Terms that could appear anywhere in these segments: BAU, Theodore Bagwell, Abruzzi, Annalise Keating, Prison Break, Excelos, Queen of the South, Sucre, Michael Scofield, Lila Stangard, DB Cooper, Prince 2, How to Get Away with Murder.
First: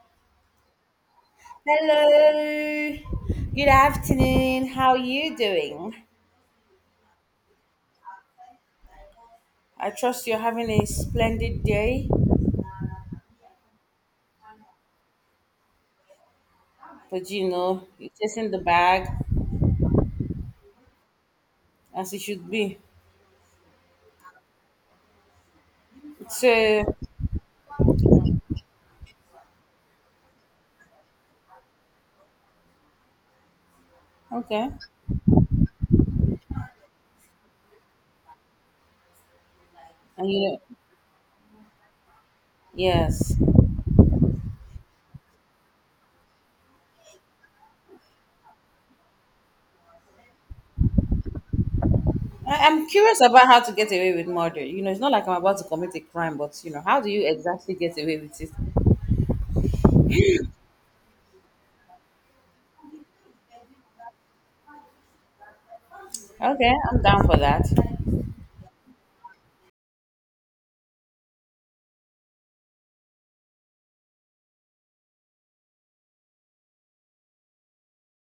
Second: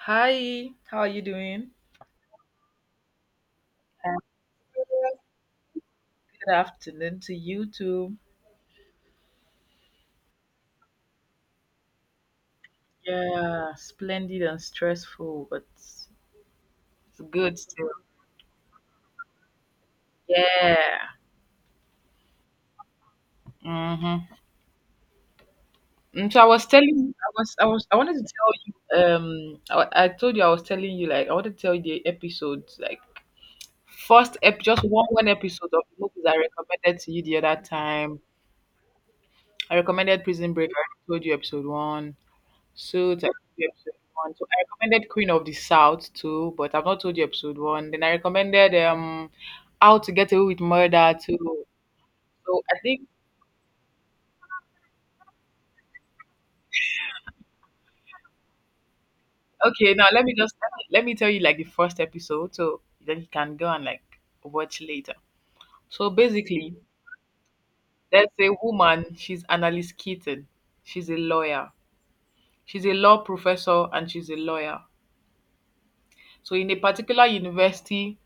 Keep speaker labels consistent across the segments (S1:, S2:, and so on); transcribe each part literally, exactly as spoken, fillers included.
S1: Hi, how are you doing?
S2: Hello. Good afternoon. How are you doing?
S1: Good afternoon to you too.
S2: I trust you're having a splendid day,
S1: Yeah, splendid and stressful, but it's
S2: but you
S1: good
S2: know,
S1: still.
S2: you're chasing the bag
S1: Yeah.
S2: as it should be.
S1: Mm-hmm. And so I was
S2: So,
S1: telling, I was, I was, I wanted to tell you. Um, I, I told you I was telling you, like, I wanted to tell you the episodes, like first ep,
S2: okay.
S1: just one one episode of the movies I recommended to you the other time. I recommended
S2: And you
S1: Prison
S2: know,
S1: Break. I already told you episode one. So that
S2: yes.
S1: episode one. So I recommended Queen of the South too, but I've not told you episode one. Then I recommended um How to Get Away with Murder too. So
S2: I-
S1: I
S2: I'm
S1: think,
S2: curious about how to get away with murder. You know, it's not like I'm about to commit a crime, but you know, how do you exactly get away with it?
S1: okay, now let me just let me, let me tell you like the first episode, so then you can go and like watch later. So
S2: Okay,
S1: basically,
S2: I'm down for that.
S1: there's a woman, she's Annalise Keaton. She's a lawyer. She's a law professor and she's a lawyer. So in a particular university,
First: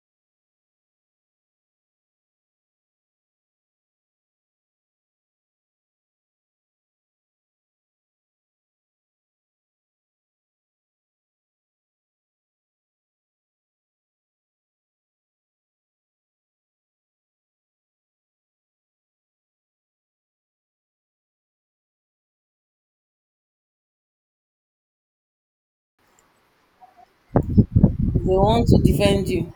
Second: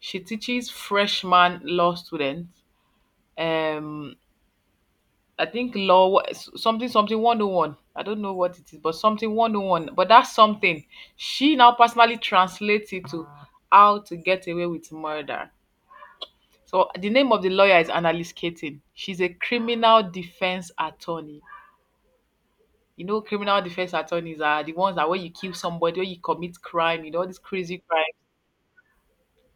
S1: she teaches freshman law students um I think law wha- s- something something one oh one. I don't know what it is, but something one oh one. But that's something. She now personally translates it to how to get away with murder. So the name of the lawyer is Annalise Keating. She's a criminal defense attorney. You know, criminal defense attorneys are the ones that when you kill somebody, when you commit crime, you know, all these crazy crimes.
S2: They want to defend you.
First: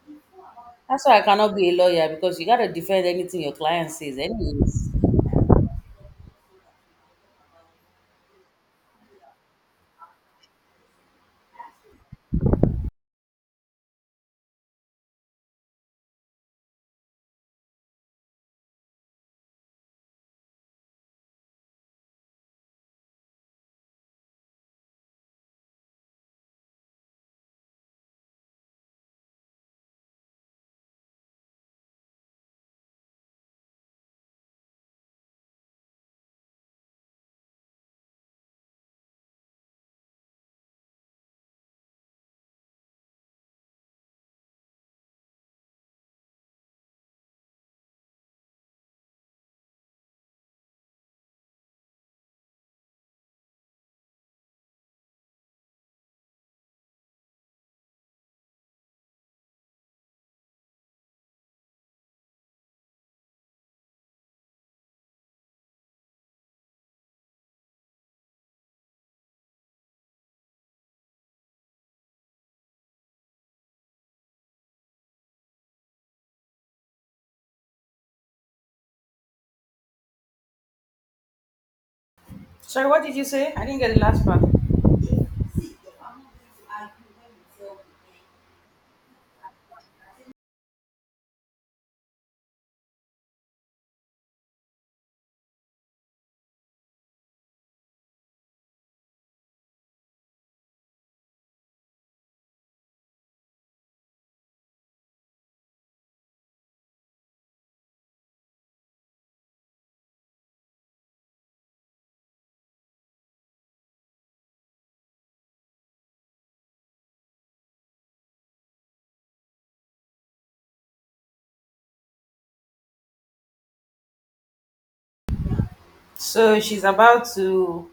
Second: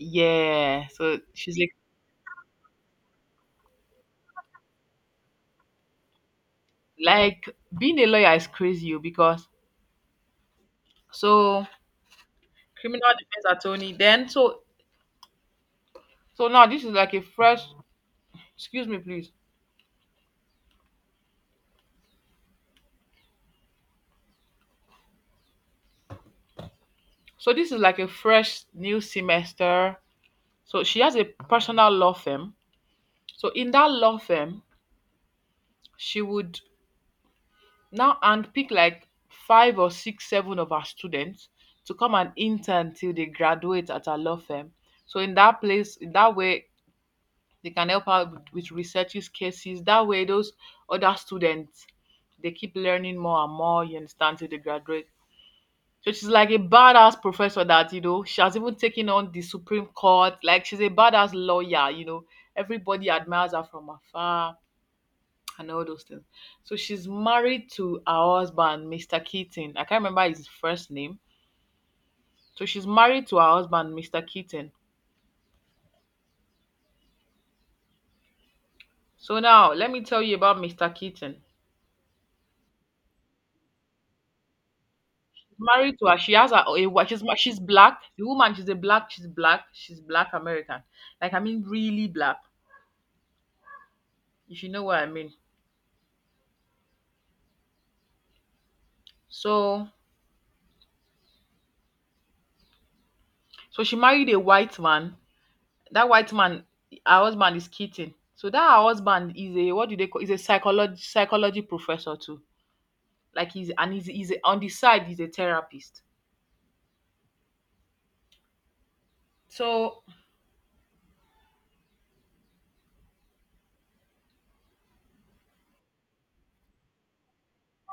S1: Yeah.
S2: That's why
S1: So
S2: I cannot
S1: she's
S2: be a
S1: like,
S2: lawyer because you gotta defend anything your client says, anyways.
S1: like being a lawyer is crazy oh, because so criminal defense attorney. Then so so now this is like a fresh, excuse me, please. So this is like a fresh new semester. So she has a personal law firm. So in that law firm, she would now handpick like five or six, seven of her students to come and intern till they graduate at her law firm. So in that place, in that way, they can help her with, with research use cases. That way, those other students, they keep learning more and more, you understand, till they graduate. So she's like a badass professor that, you know, she has even taken on the Supreme Court. Like she's a badass lawyer, you know. Everybody admires her from afar and all those things. So she's married to her husband, mister Keaton. I can't remember his first name. So she's married to her husband, mister Keaton. So now let me tell you about mister Keaton.
S2: Sorry, what did you say? I didn't get the last part.
S1: Married to her, she has a, a wa- she's ma- she's black. The woman, she's a black, she's black, she's black American. Like I mean, really black. If you know what I mean. So so she married a white man. That white man, her husband is Keaton. So that her husband is a, what do they call? Is a psychology psychology professor too. Like he's, and he's, he's a, on the side he's a therapist. So
S2: So she's about to.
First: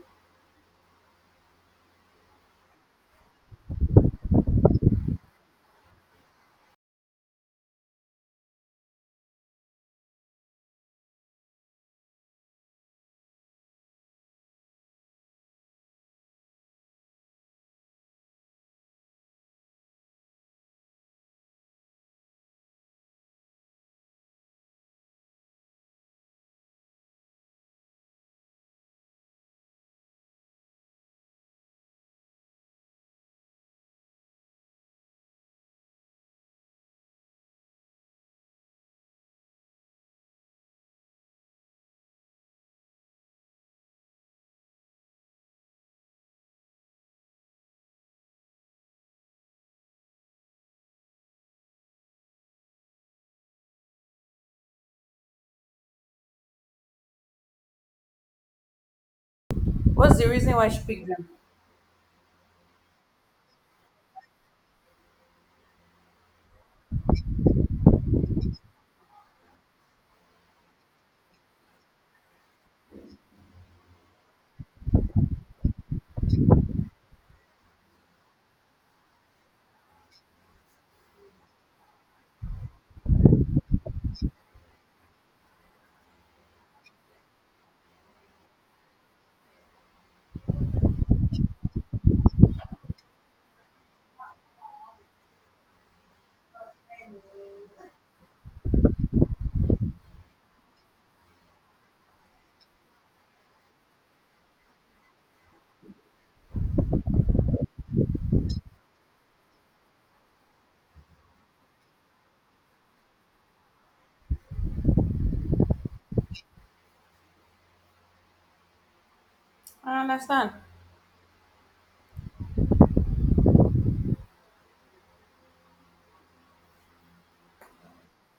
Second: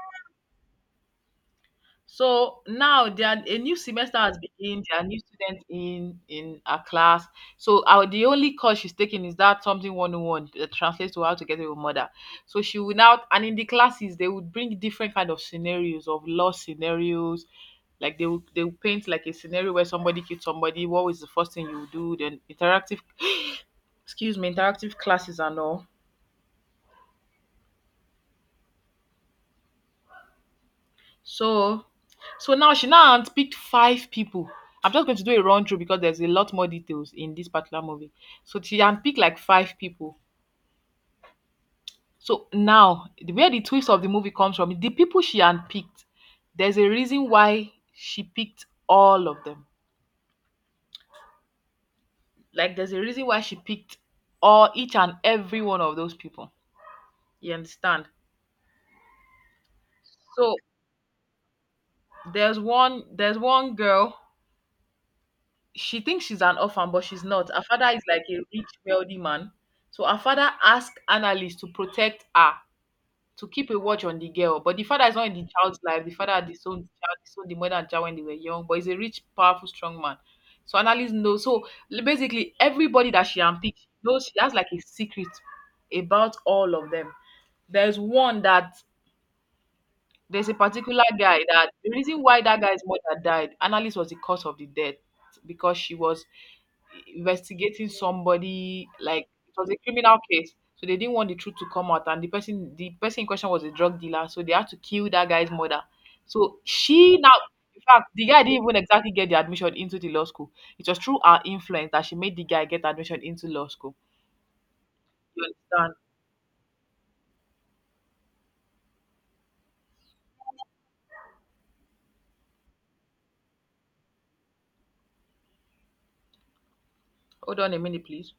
S1: so now there are, a new semester has begun. There are new students in in our class. So our the only course she's taking is that something one oh one that translates to how to get away mother. So she will now and in the classes they would bring different kind of scenarios of law scenarios. Like they will they will paint like a scenario where somebody killed somebody. What was the first thing you would do? Then interactive, excuse me, interactive classes and all. So so now she now has picked five people. I'm just going to do a run through because there's a lot more details in this particular movie. So she handpicked like five people. So now the where the twist of the movie comes from, the people she handpicked, there's a reason why she picked all of them. Like there's a reason why she picked all each and every one of those people. You understand?
S2: What's the reason
S1: So
S2: why she picked them?
S1: there's one there's one girl, she thinks she's an orphan, but she's not. Her father is like a rich, wealthy man. So her father asked Annalise to protect her, to keep a watch on the girl. But the father is not in the child's life. The father had disowned the child, disowned the mother and child when they were young, but he's a rich, powerful, strong man. So Annalise knows. So li- basically, everybody that she handpicked, she knows, she has like a secret about all of them. There's one that there's a particular guy that the reason why that guy's mother died, Annalise was the cause of the death because she was investigating somebody, like it was a criminal case. So they didn't want the truth to come out, and the person the person in question was a drug dealer, so they had to kill that guy's mother. So she now, in fact, the guy didn't even exactly get the admission into the law school. It was through her influence that she made the guy get admission into law school. You understand?
S2: I understand.
S1: Hold on a minute, please.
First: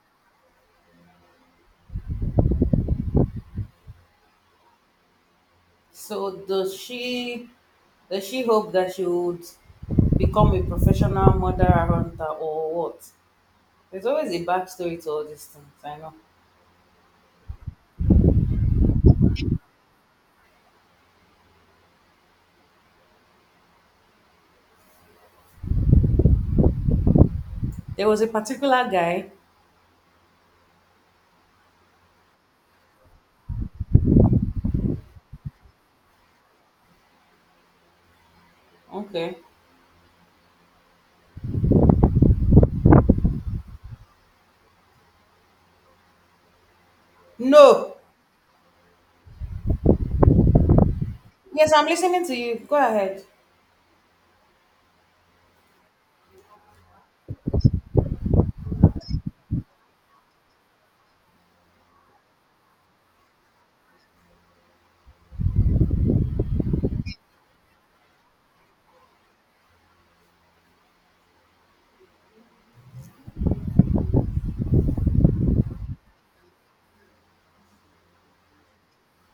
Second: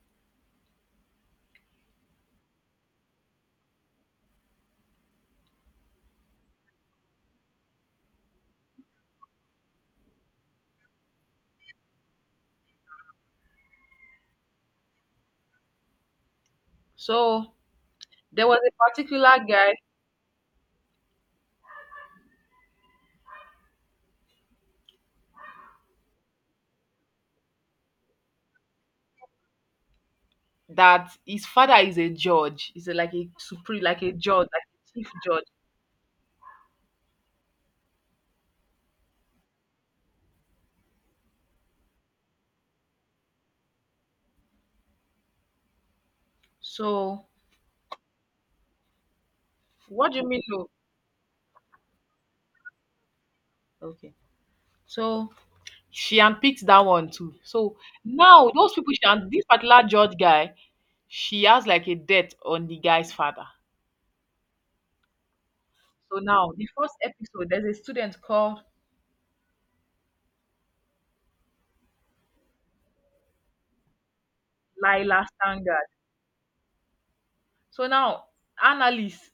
S2: So does she does she hope that she would become a professional murderer hunter or what? There's always a backstory to all these things. I know.
S1: So there was a particular guy
S2: There was a particular guy.
S1: that his father is a judge. He's a, like a supreme, like a judge, like a chief judge.
S2: Okay.
S1: So
S2: No.
S1: what do you mean? No,
S2: Yes, I'm listening to you. Go ahead.
S1: okay. So she unpicked that one too. So now those people, she and this particular judge guy, she has like a debt on the guy's father. So now the first episode, there's a student called Lila Stangard. So now analyst,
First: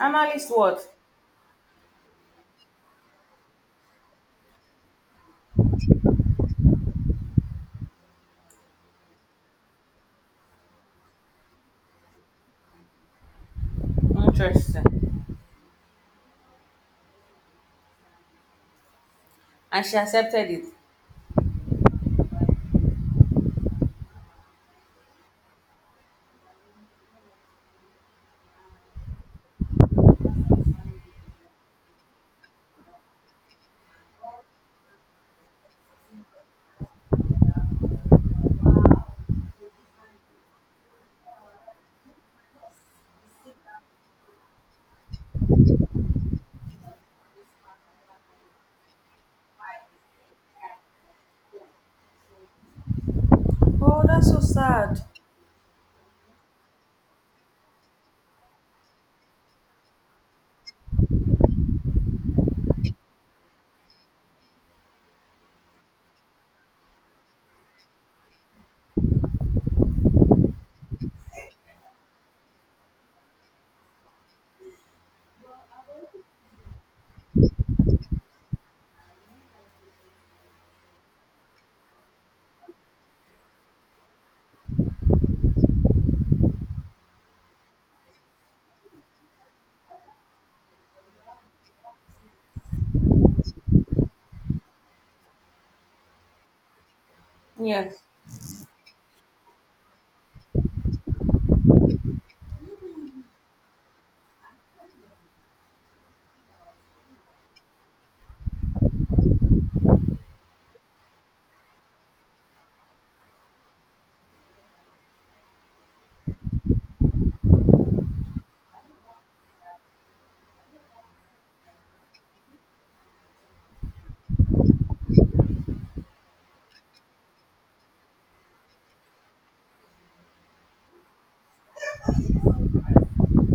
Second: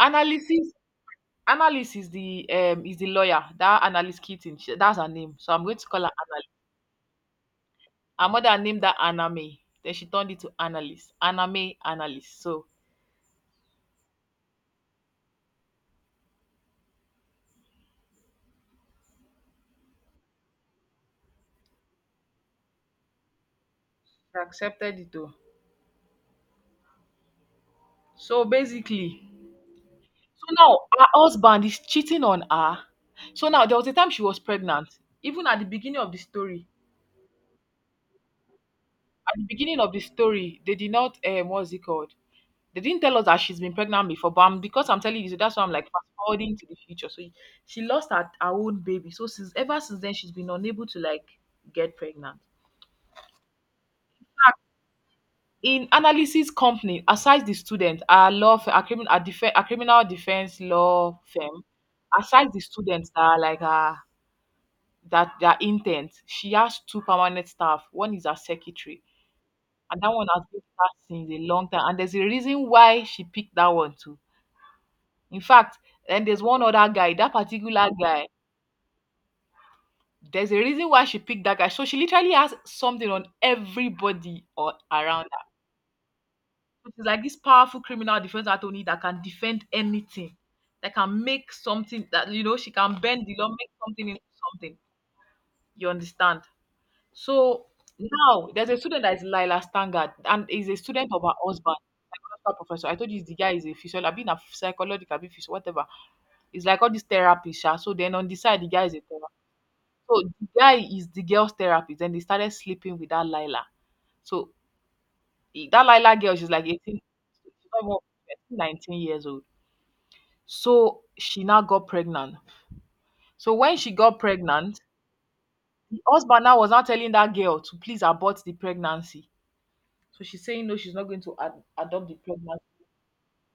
S2: Analyst what?
S1: analyst is the um is the lawyer. That analyst Keating, she- that's her name. So I'm going to call her analyst. Her mother named her Anna May. Then she turned it to Annalise. Anna May, Annalise. So
S2: Interesting. And she accepted it.
S1: she accepted it too. So basically, so now her husband is cheating on her. So now there was a time she was pregnant. Even at the beginning of the story, at the beginning of the story, they did not, um, what's it called? They didn't tell us that she's been pregnant before, but I'm, because I'm telling you, so that's why I'm like fast forwarding to the future. So she lost her, her own baby. So since ever since then, she's been unable to like get pregnant.
S2: Oh, that's so sad.
S1: In analysis company, aside the student, our law firm, our, crimin- our, defe- our criminal defense law firm, aside the students that are like uh, that their intent, she has two permanent staff. One is her secretary, and that one has been with her since a long time. And there's a reason why she picked that one too. In fact, then there's one other guy, that particular guy. There's a reason why she picked that guy. So she literally has something on everybody or around. It's like this powerful criminal defense attorney that can defend anything, that can make something that, you know, she can bend the law, make something into something. You understand? So
S2: Yes.
S1: now there's a student that is Lila Stangard and is a student of her husband, psychological professor. I told you the guy is a physiology, I've been a psychological, I've physio, whatever. It's like all these therapists. Sha. So then on the side, the guy is a therapist. So the guy is the girl's therapist. Then they started sleeping with that Lila. So E- that Lila girl, she's like eighteen, she's not even eighteen, nineteen years old. So she now got pregnant. So when she got pregnant, the husband now was now telling that girl to please abort the pregnancy. So she's saying no, she's not going to ad- adopt the pregnancy.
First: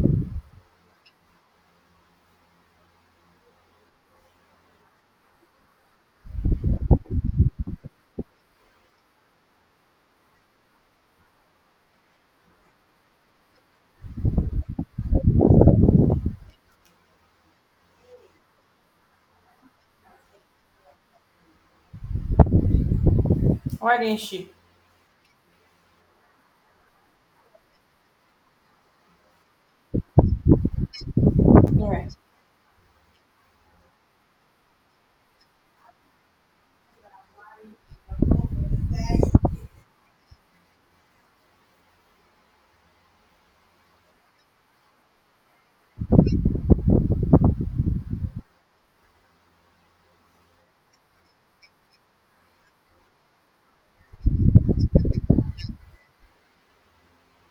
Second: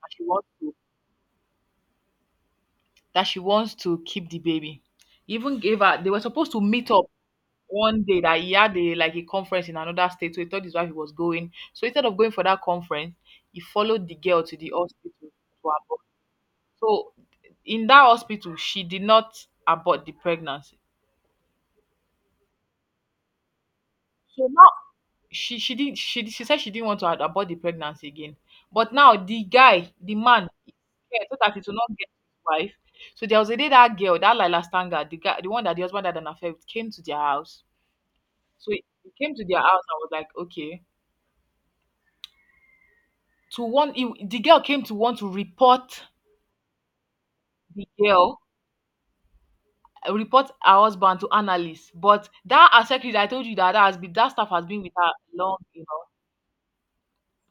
S1: That she wants to, that she wants to keep the baby. He even gave her. They were supposed to meet up one day that he had a like a conference in another state. So he told his wife he was going. So instead of going for that conference, he followed the girl to the hospital to abort. So in that hospital, she did not abort the pregnancy.
S2: Why didn't
S1: So
S2: she?
S1: now she she didn't she she said she didn't want to a abort the pregnancy again. But now the guy, the man is scared so that it will
S2: All
S1: not get
S2: right.
S1: his wife. So there was a day that girl, that Laila Stanga, the guy, the one that the husband had an affair with, came to their house. So he he came to their house and was like, okay. To one, he, the girl came to want to report the girl, uh, report her husband to analyst. But that her secretary that I told you that, that has been that staff has been with her long enough.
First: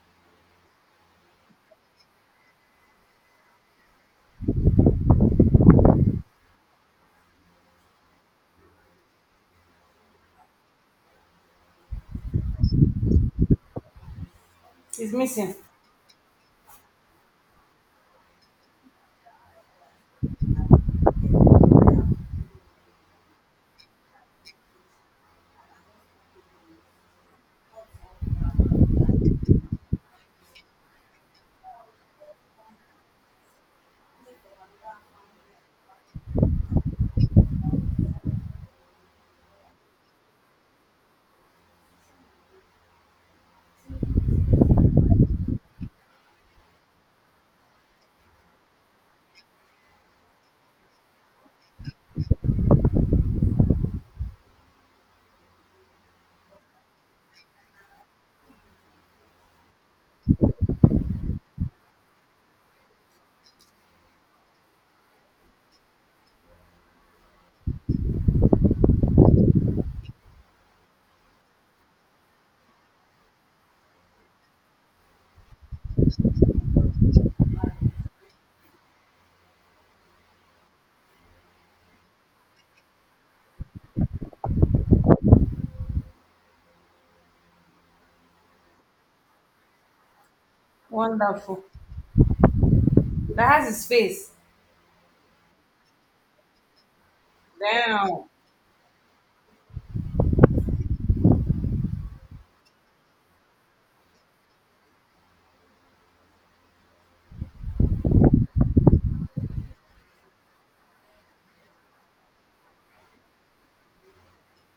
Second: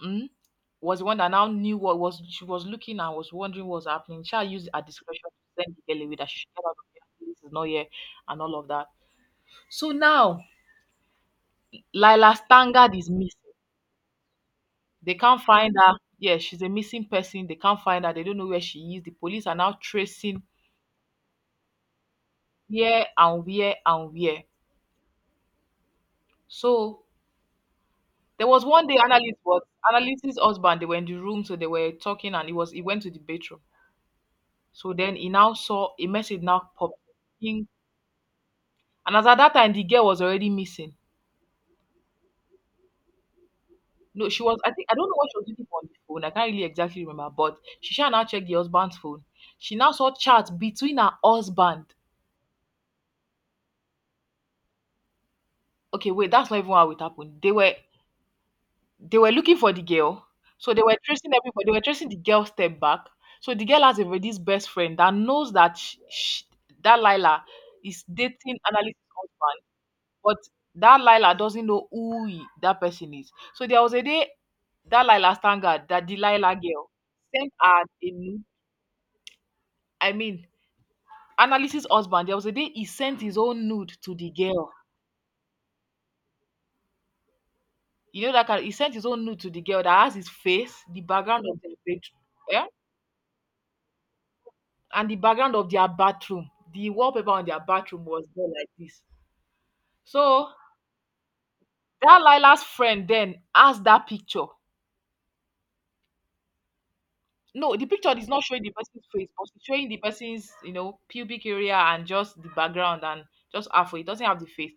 S1: Mm. Was the one that now knew what was, she was looking and was wondering what was happening. She used her discretion to send the girl away, that she should get out of here. This is not here, and all of that. So now Lila Stangard is missing.
S2: It's
S1: They can't
S2: missing.
S1: find her. Yeah, she's a missing person. They can't find her. They don't know where she is. The police are now tracing here and where and where. So there was one day analyst was analyst's husband. They were in the room, so they were talking, and he was he went to the bathroom. So then he now saw a message now popped And as at that time, the girl was already missing. No, she was. I think I don't know what she was doing on the phone. I can't really exactly remember. But she shall now check the husband's phone. She now saw chat between her husband. Okay, wait, that's not even how it happened. They were they were looking for the girl, so they were tracing everybody. They were tracing the girl step back. So the girl has a this best friend that knows that sh sh that Lila is dating Annalise's husband. But that Lila doesn't know who he, that person is. So there was a day that Lila Stanga, that Delilah girl, sent her a nude. I mean, Analysis husband, there was a day he sent his own nude to the girl. You know that kind he sent his own nude to the girl that has his face, the background of
S2: Wonderful.
S1: their bedroom, yeah,
S2: That has his face.
S1: and the background of their bathroom. The wallpaper on their bathroom was
S2: Damn.
S1: there like this. So that Lila's friend then asked that picture No, the picture is not showing the person's face, but it's showing the person's, you know, pubic area and just the background and just halfway. It doesn't have the face.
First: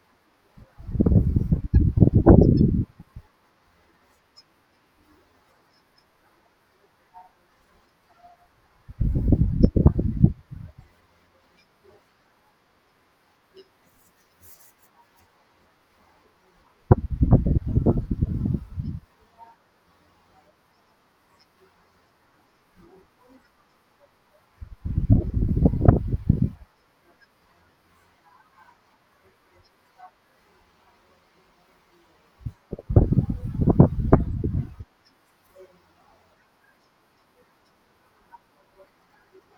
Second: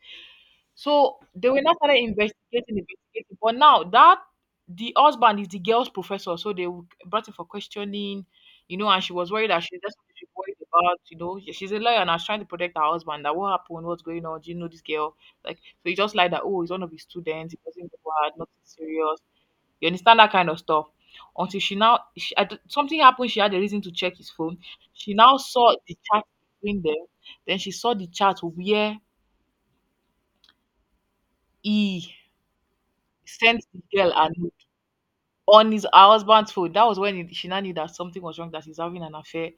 S1: So they were not started investigating, investigating. But now that the husband is the girl's professor, so they w- brought him for questioning, you know, and she was worried that she that's what she worried about, you know. She- She's a lawyer and I was trying to protect her husband. That what happened, what's going on? Do you know this girl? Like so he just lied that oh, he's one of his students, he wasn't bad, nothing serious. You understand that kind of stuff. Until she now, she, I d something happened. She had a reason to check his phone. She now saw the chat between them. Then she saw the chat where he sent the girl a note on his her husband's phone. That was when it, she now knew that something was wrong. That he's having an affair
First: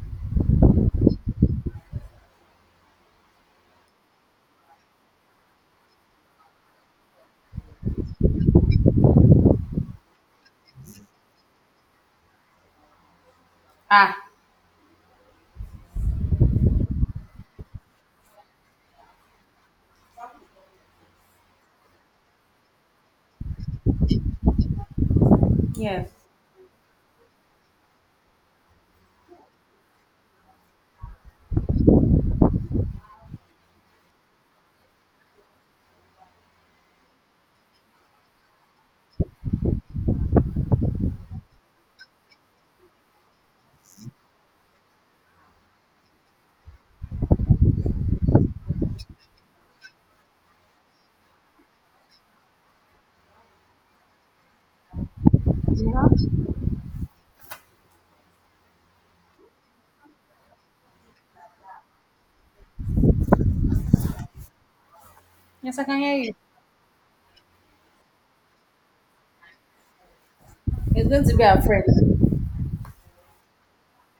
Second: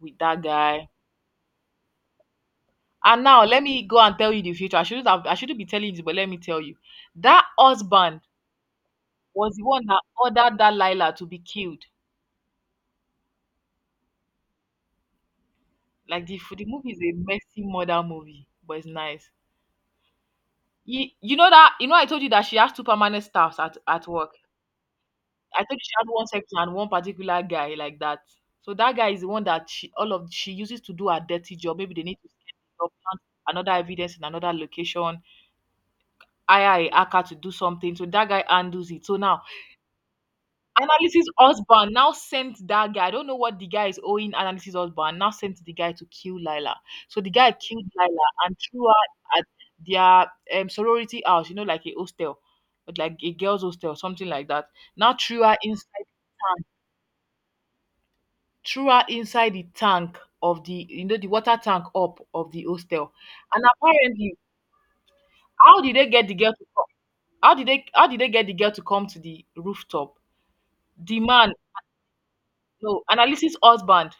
S1: with that guy. And now let me go and tell you the future. I shouldn't have, I shouldn't be telling you this, but let me tell you. That husband was the one that ordered that Lila to be killed.
S2: Ah.
S1: Like the, the movie is a messy murder movie, but it's nice. You, you know that you know I told you that she has two permanent staffs at, at work. I told you she had
S2: Yes.
S1: one section and one particular guy like that. So that guy is the one that she all of she uses to do her dirty job. Maybe they need to send it up, plant another evidence in another location, hire a hacker to do something. So that guy handles it. So now Analysis husband now sent that guy. I don't know what the guy is owing Analysis husband. Now sent the guy to kill Lila. So the guy killed Lila and threw her at their um, sorority house. You know, like a hostel, but like a girls' hostel, something like that. Now threw her inside
S2: No?
S1: the tank. Threw her inside the tank of the you know the water tank up of the hostel. And apparently,
S2: Yes,
S1: how
S2: I
S1: did
S2: can
S1: they
S2: hear
S1: get
S2: you.
S1: the girl to come? How did they how did they get the girl to come to the rooftop?
S2: It's
S1: The
S2: going to be
S1: man,
S2: our friend.
S1: no, analysis husband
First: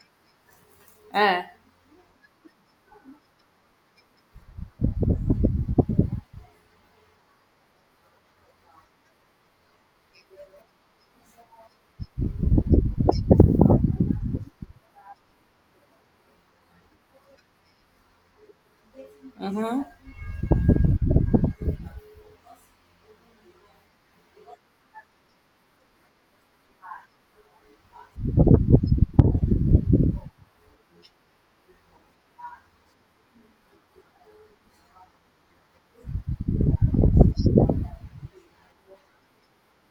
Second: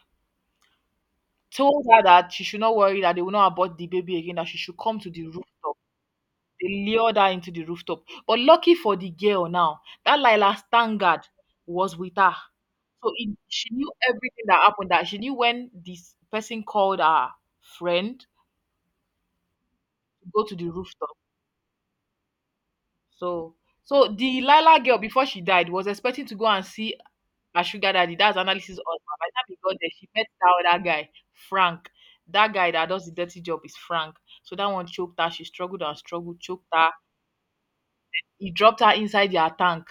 S2: Eh.
S1: told her that she should not worry that they will not abort the baby again, that she should come to the rooftop. They lured her into the rooftop. But lucky for the girl now, that Lila Stangard was with her. So it, she knew everything that happened. That she knew when this person called her friend to go to the rooftop. So so the Lila girl before she died was expecting to go and see her sugar daddy. That's analysis husband. By the time he got there, she met that other guy, Frank. That guy that does the dirty job is Frank. So that one choked her. She struggled and struggled, choked her. He dropped her inside their tank.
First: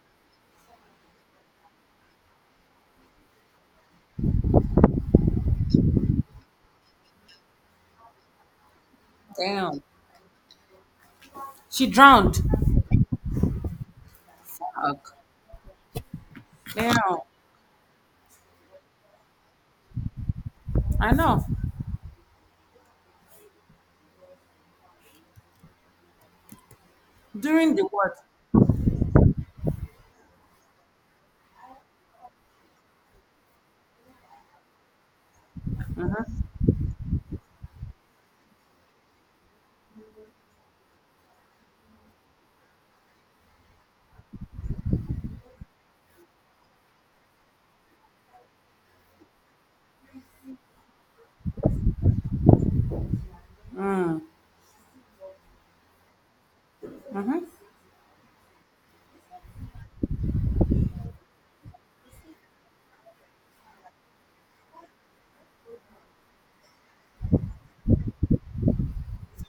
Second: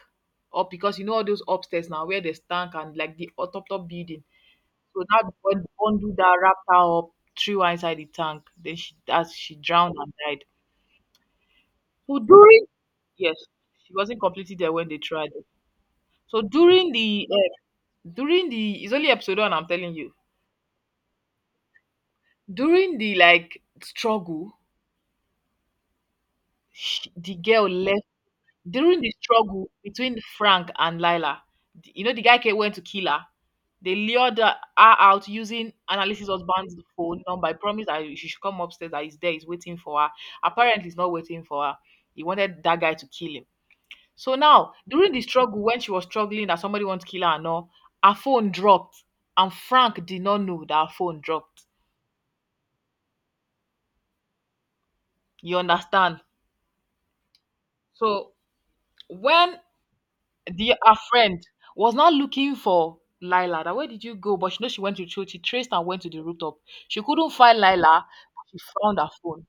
S1: Up because you know all those upstairs now where there's tank and like the o- top top building. So that one undo that, wrapped her up, threw her inside the tank. Then she as she
S2: Damn.
S1: drowned and died.
S2: She
S1: So
S2: drowned.
S1: during yes, she wasn't completely there when they
S2: Fuck.
S1: tried it. So during
S2: Damn.
S1: the uh, during the it's only episode one I'm telling you
S2: I know.
S1: During the, like, struggle, sh the girl
S2: During the
S1: left
S2: what?
S1: during the struggle between Frank and Lila, the you know, the guy came went to kill her. They lured her her out using Annalise's husband's phone number, I promised that she should come upstairs, that he's there, he's waiting for her. Apparently, he's not waiting for her. He wanted that guy to kill him. So now, during the struggle, when she was struggling that somebody wants to kill her and all, her phone dropped, and Frank did not know that her phone dropped.
S2: Mm.
S1: You understand?
S2: Mm-hmm.
S1: So when the her friend was not looking for Lila. That where did you go? But she know she went to church. She traced and went to the rooftop. She couldn't find Lila, but she found her phone.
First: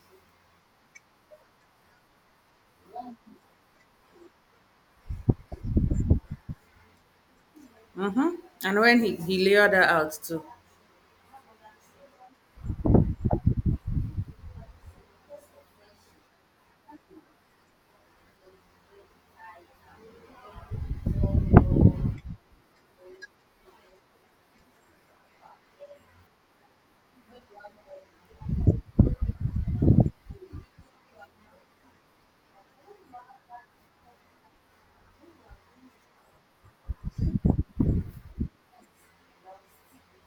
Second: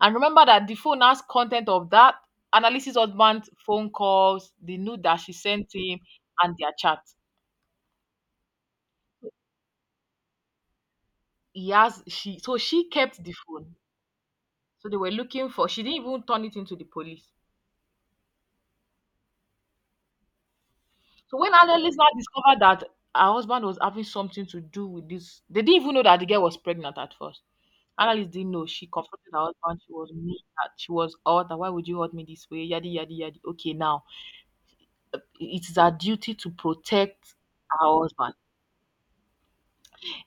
S1: And remember that the phone has content of that analysis husband's phone calls, the nude that she sent him, and their chat.
S2: Mm-hmm. And when he, he laid her out too.
S1: He has she so she kept the phone. So they were looking for. She didn't even turn it into the police. So when Annelies now discovered that her husband was having something to do with this, they didn't even know that the girl was pregnant at first. Annalise didn't know. She confronted her husband. She was mean. That she was hurt. That Why would you hurt me this way? Yadi yadi yadi. Okay, now it is our duty to protect our husband.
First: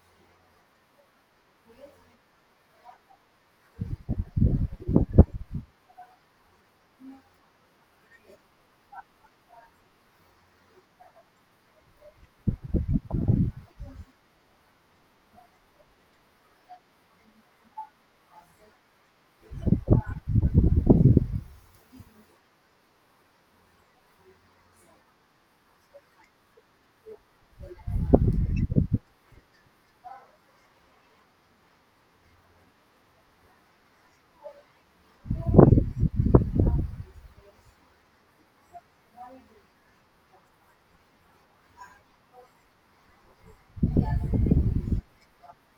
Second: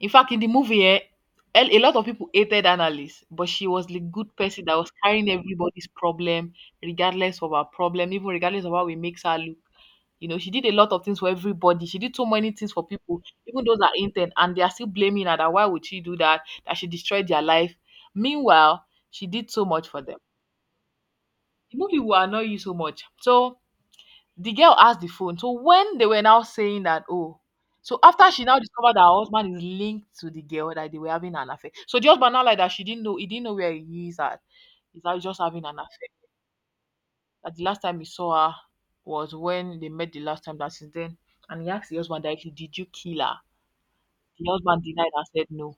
S1: In fact, in the movie, eh, a a lot of people hated Annalise, but she was the good person that was carrying everybody's problem, regardless of our problem, even regardless of how it makes her look. You know, she did a lot of things for everybody. She did so many things for people, even those that intern, and they are still blaming her that why would she do that? That she destroyed their life. Meanwhile, she did so much for them. The movie will annoy you so much. So the girl asked the phone. So when they were now saying that, oh, so after she now discovered that her husband is linked to the girl that they were having an affair. So the husband now like that she didn't know he didn't know where he is at. He's now just having an affair. That the last time he saw her was when they met the last time that since then. And he asked the husband directly, did you kill her? The husband denied and said no.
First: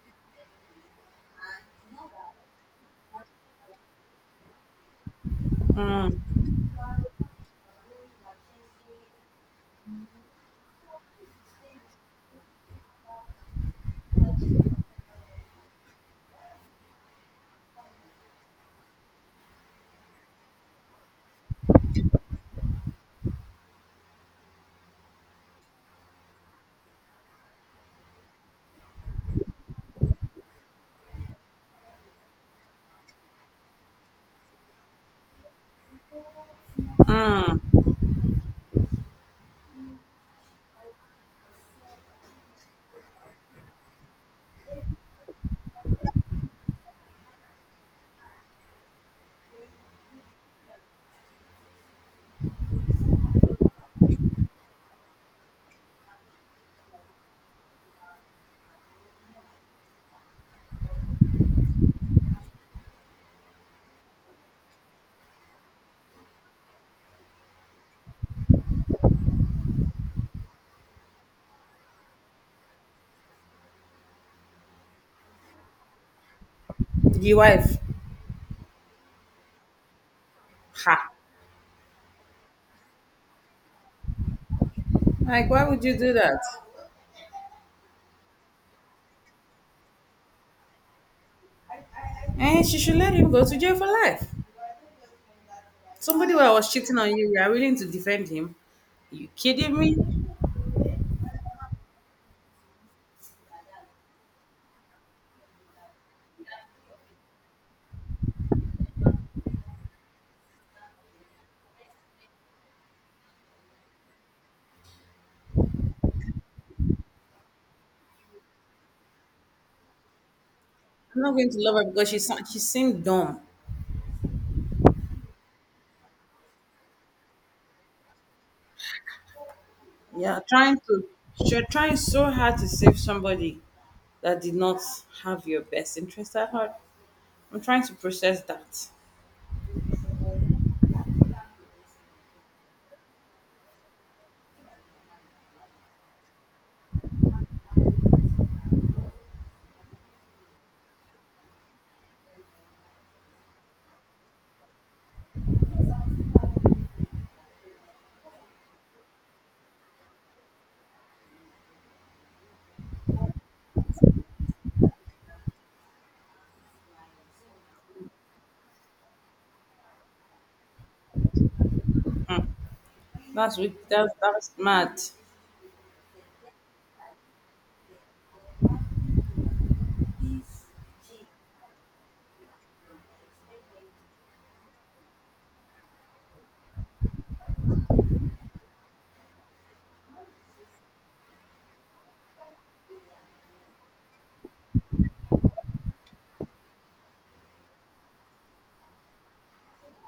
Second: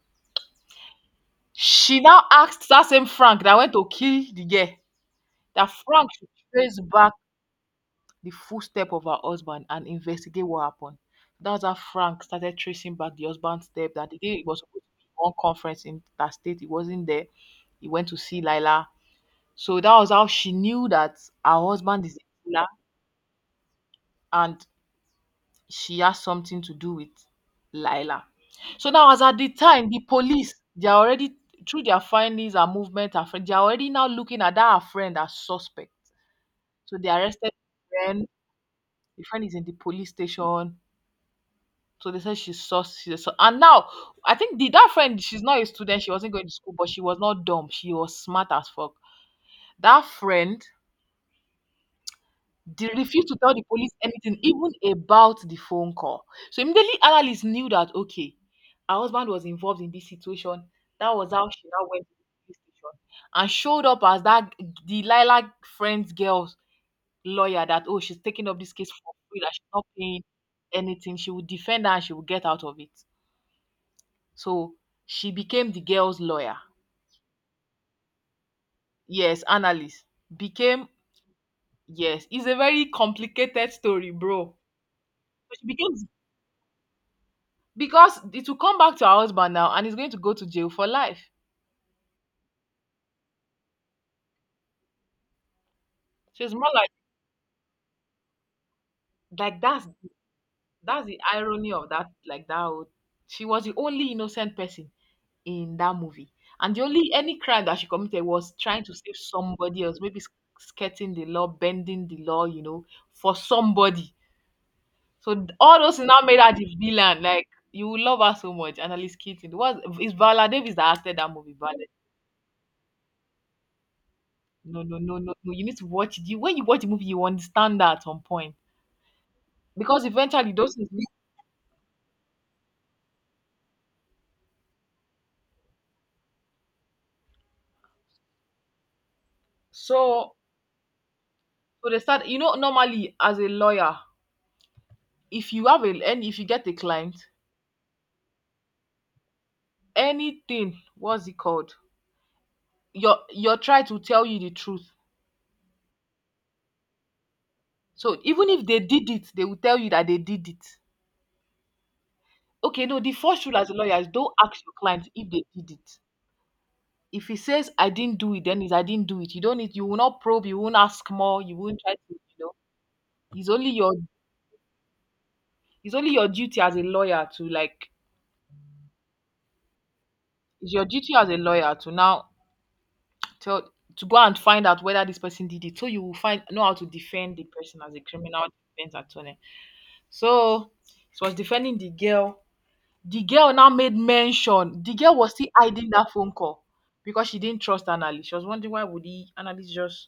S1: She now asked that same Frank that went to kill the girl. That Frank
S2: Mm.
S1: should trace back the footstep of her husband and investigate what happened. That's how Frank started tracing back the husband's step that the day he was supposed to be one conference in that state, he wasn't there. He went to see Lila. So that was how she knew that her husband is a killer and she has something to do with Lila. So now, as at the time, the police they are already through their findings and movement. Her friend, they are already now looking at that her friend as suspect. So they arrested
S2: Mm.
S1: the friend. The friend is in the police station. So they said she's saw she's saw and now I think the that friend she's not a student, she wasn't going to school, but she was not dumb. She was smart as fuck. That friend did refuse to tell the police anything, even about the phone call. So immediately analysts knew that okay, her husband was involved in this situation. That was how she now went to the police station and showed up as that Delilah friend's girl's lawyer that oh she's taking up this case for free, that she's not paying anything. She would defend her and she would get out of it. So she became the girl's lawyer.
S2: The wife.
S1: Yes, analyst. Became
S2: Ha.
S1: yes. It's a very complicated story, bro.
S2: Like,
S1: But
S2: why
S1: she
S2: would you
S1: became
S2: do that?
S1: because it will come back to her husband now, and he's going to go to jail for life.
S2: And she should let him go to jail for life. Somebody who
S1: So
S2: I
S1: it's more
S2: was
S1: like
S2: cheating on you, you are willing to defend him. You
S1: like
S2: kidding
S1: that's
S2: me? I'm
S1: that's the irony of that. Like that, whole- she was the only innocent person in that movie, and the only, any crime that she committed was trying to save somebody else, maybe sk- skirting the law, bending the law, you know, for somebody. So th- all those things now made her the villain. Like, you will love her so much, Annalise Keating. What is Viola Davis that acted
S2: not
S1: that
S2: going
S1: movie?
S2: to love her
S1: Viola.
S2: because she sa- she seemed dumb.
S1: No, no, no, no, no. You need to watch it. You, when you watch the movie, you understand that at some point, because
S2: Yeah,
S1: eventually those
S2: trying
S1: things.
S2: to you're trying so hard to save somebody that did not have your best interest at heart. I'm trying to process that.
S1: So so they start. You know, normally as a lawyer, if you have a, and if you get a client, anything, what's it called? Your your try to tell you the truth. So even if they did it, they will tell you that they did it. Okay, no, the first rule as a lawyer is don't ask your client if they did it. If he says, "I didn't do it," then it's, "I didn't do it." You don't need. You will not probe. You won't ask more. You won't try to. You
S2: Mm.
S1: know, it's
S2: That's
S1: only
S2: weak.
S1: your
S2: That's that's mad.
S1: it's only your duty as a lawyer to, like. It's your duty as a lawyer to now tell, to go and find out whether this person did it. So you will find, know how to defend the person as a criminal defense attorney. So it was defending the girl. The girl now made mention. The girl was still hiding that phone call because she didn't trust Annalie. She was wondering why would he, Annalie, just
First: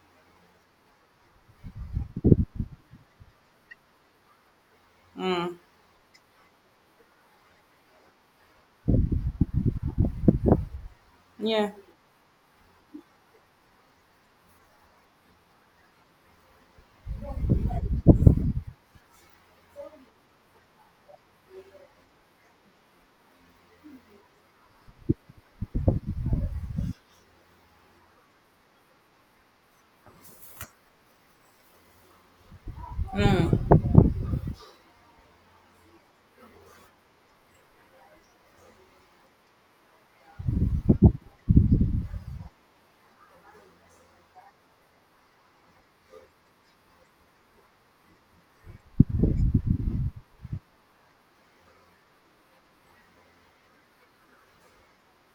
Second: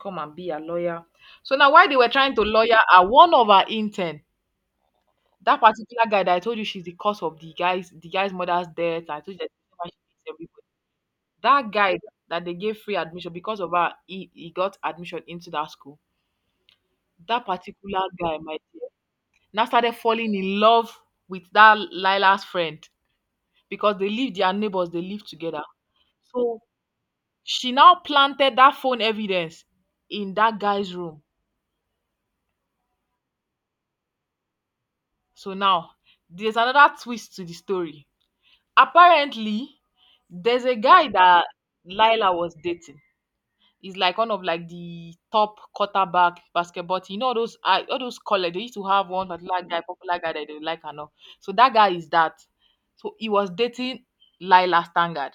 S1: come and be a lawyer. So now while they were trying to lawyer her, one of her intern,
S2: Mm.
S1: that particular guy that I told you she's the cause of the guy's the guy's mother's death. I told you that she hates everybody. That
S2: Yeah.
S1: guy that they gave free admission because of her, he, he got admission into that school. That particular guy, my dear, now started falling in love with that Lila's friend, because they live, their neighbors, they live together. So she now planted that phone evidence in that guy's room. So now there's another twist to the story. Apparently, there's a guy that Lila was dating. He's like one of, like, the top quarterback basketball team. You know, all those uh, all those college. They used to have one particular guy, popular guy, that they like and all. So that guy is that. So he was dating Lila Stangard.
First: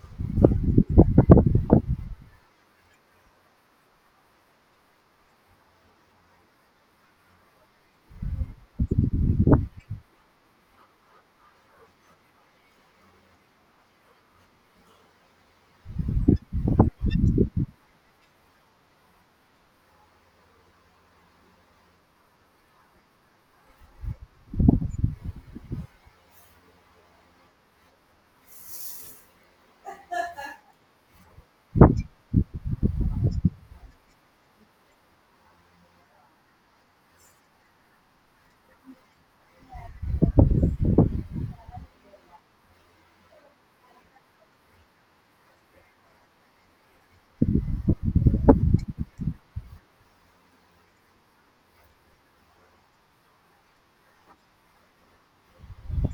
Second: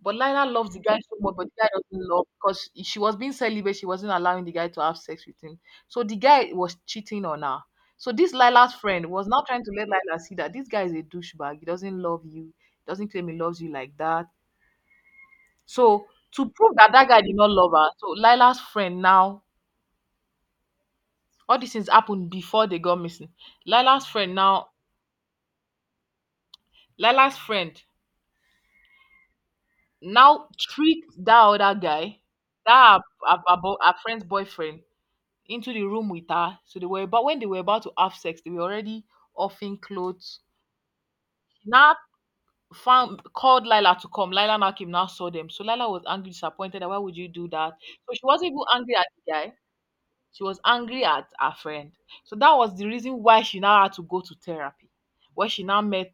S1: But Lila loves the guy so much, but the guy doesn't love, because she was being celibate. She wasn't allowing the guy to have sex with him. So the guy was cheating on her. So this Lila's friend was now trying to let Lila see that this guy is a douchebag. He doesn't love you. Doesn't claim he loves you like that. So to prove that that guy did not love her, so Lila's friend now, all these things happened before they got missing. Lila's friend now, Lila's friend now tricked that other guy, that her, her, her bo- her friend's boyfriend, into the room with her. So they were about, when they were about to have sex, they were already offing clothes. She now found, called Lila to come. Lila now came, now saw them. So Lila was angry, disappointed, that why would you do that? So she wasn't even angry at the guy. She was angry at her friend. So that was the reason why she now had to go to therapy. Where she now met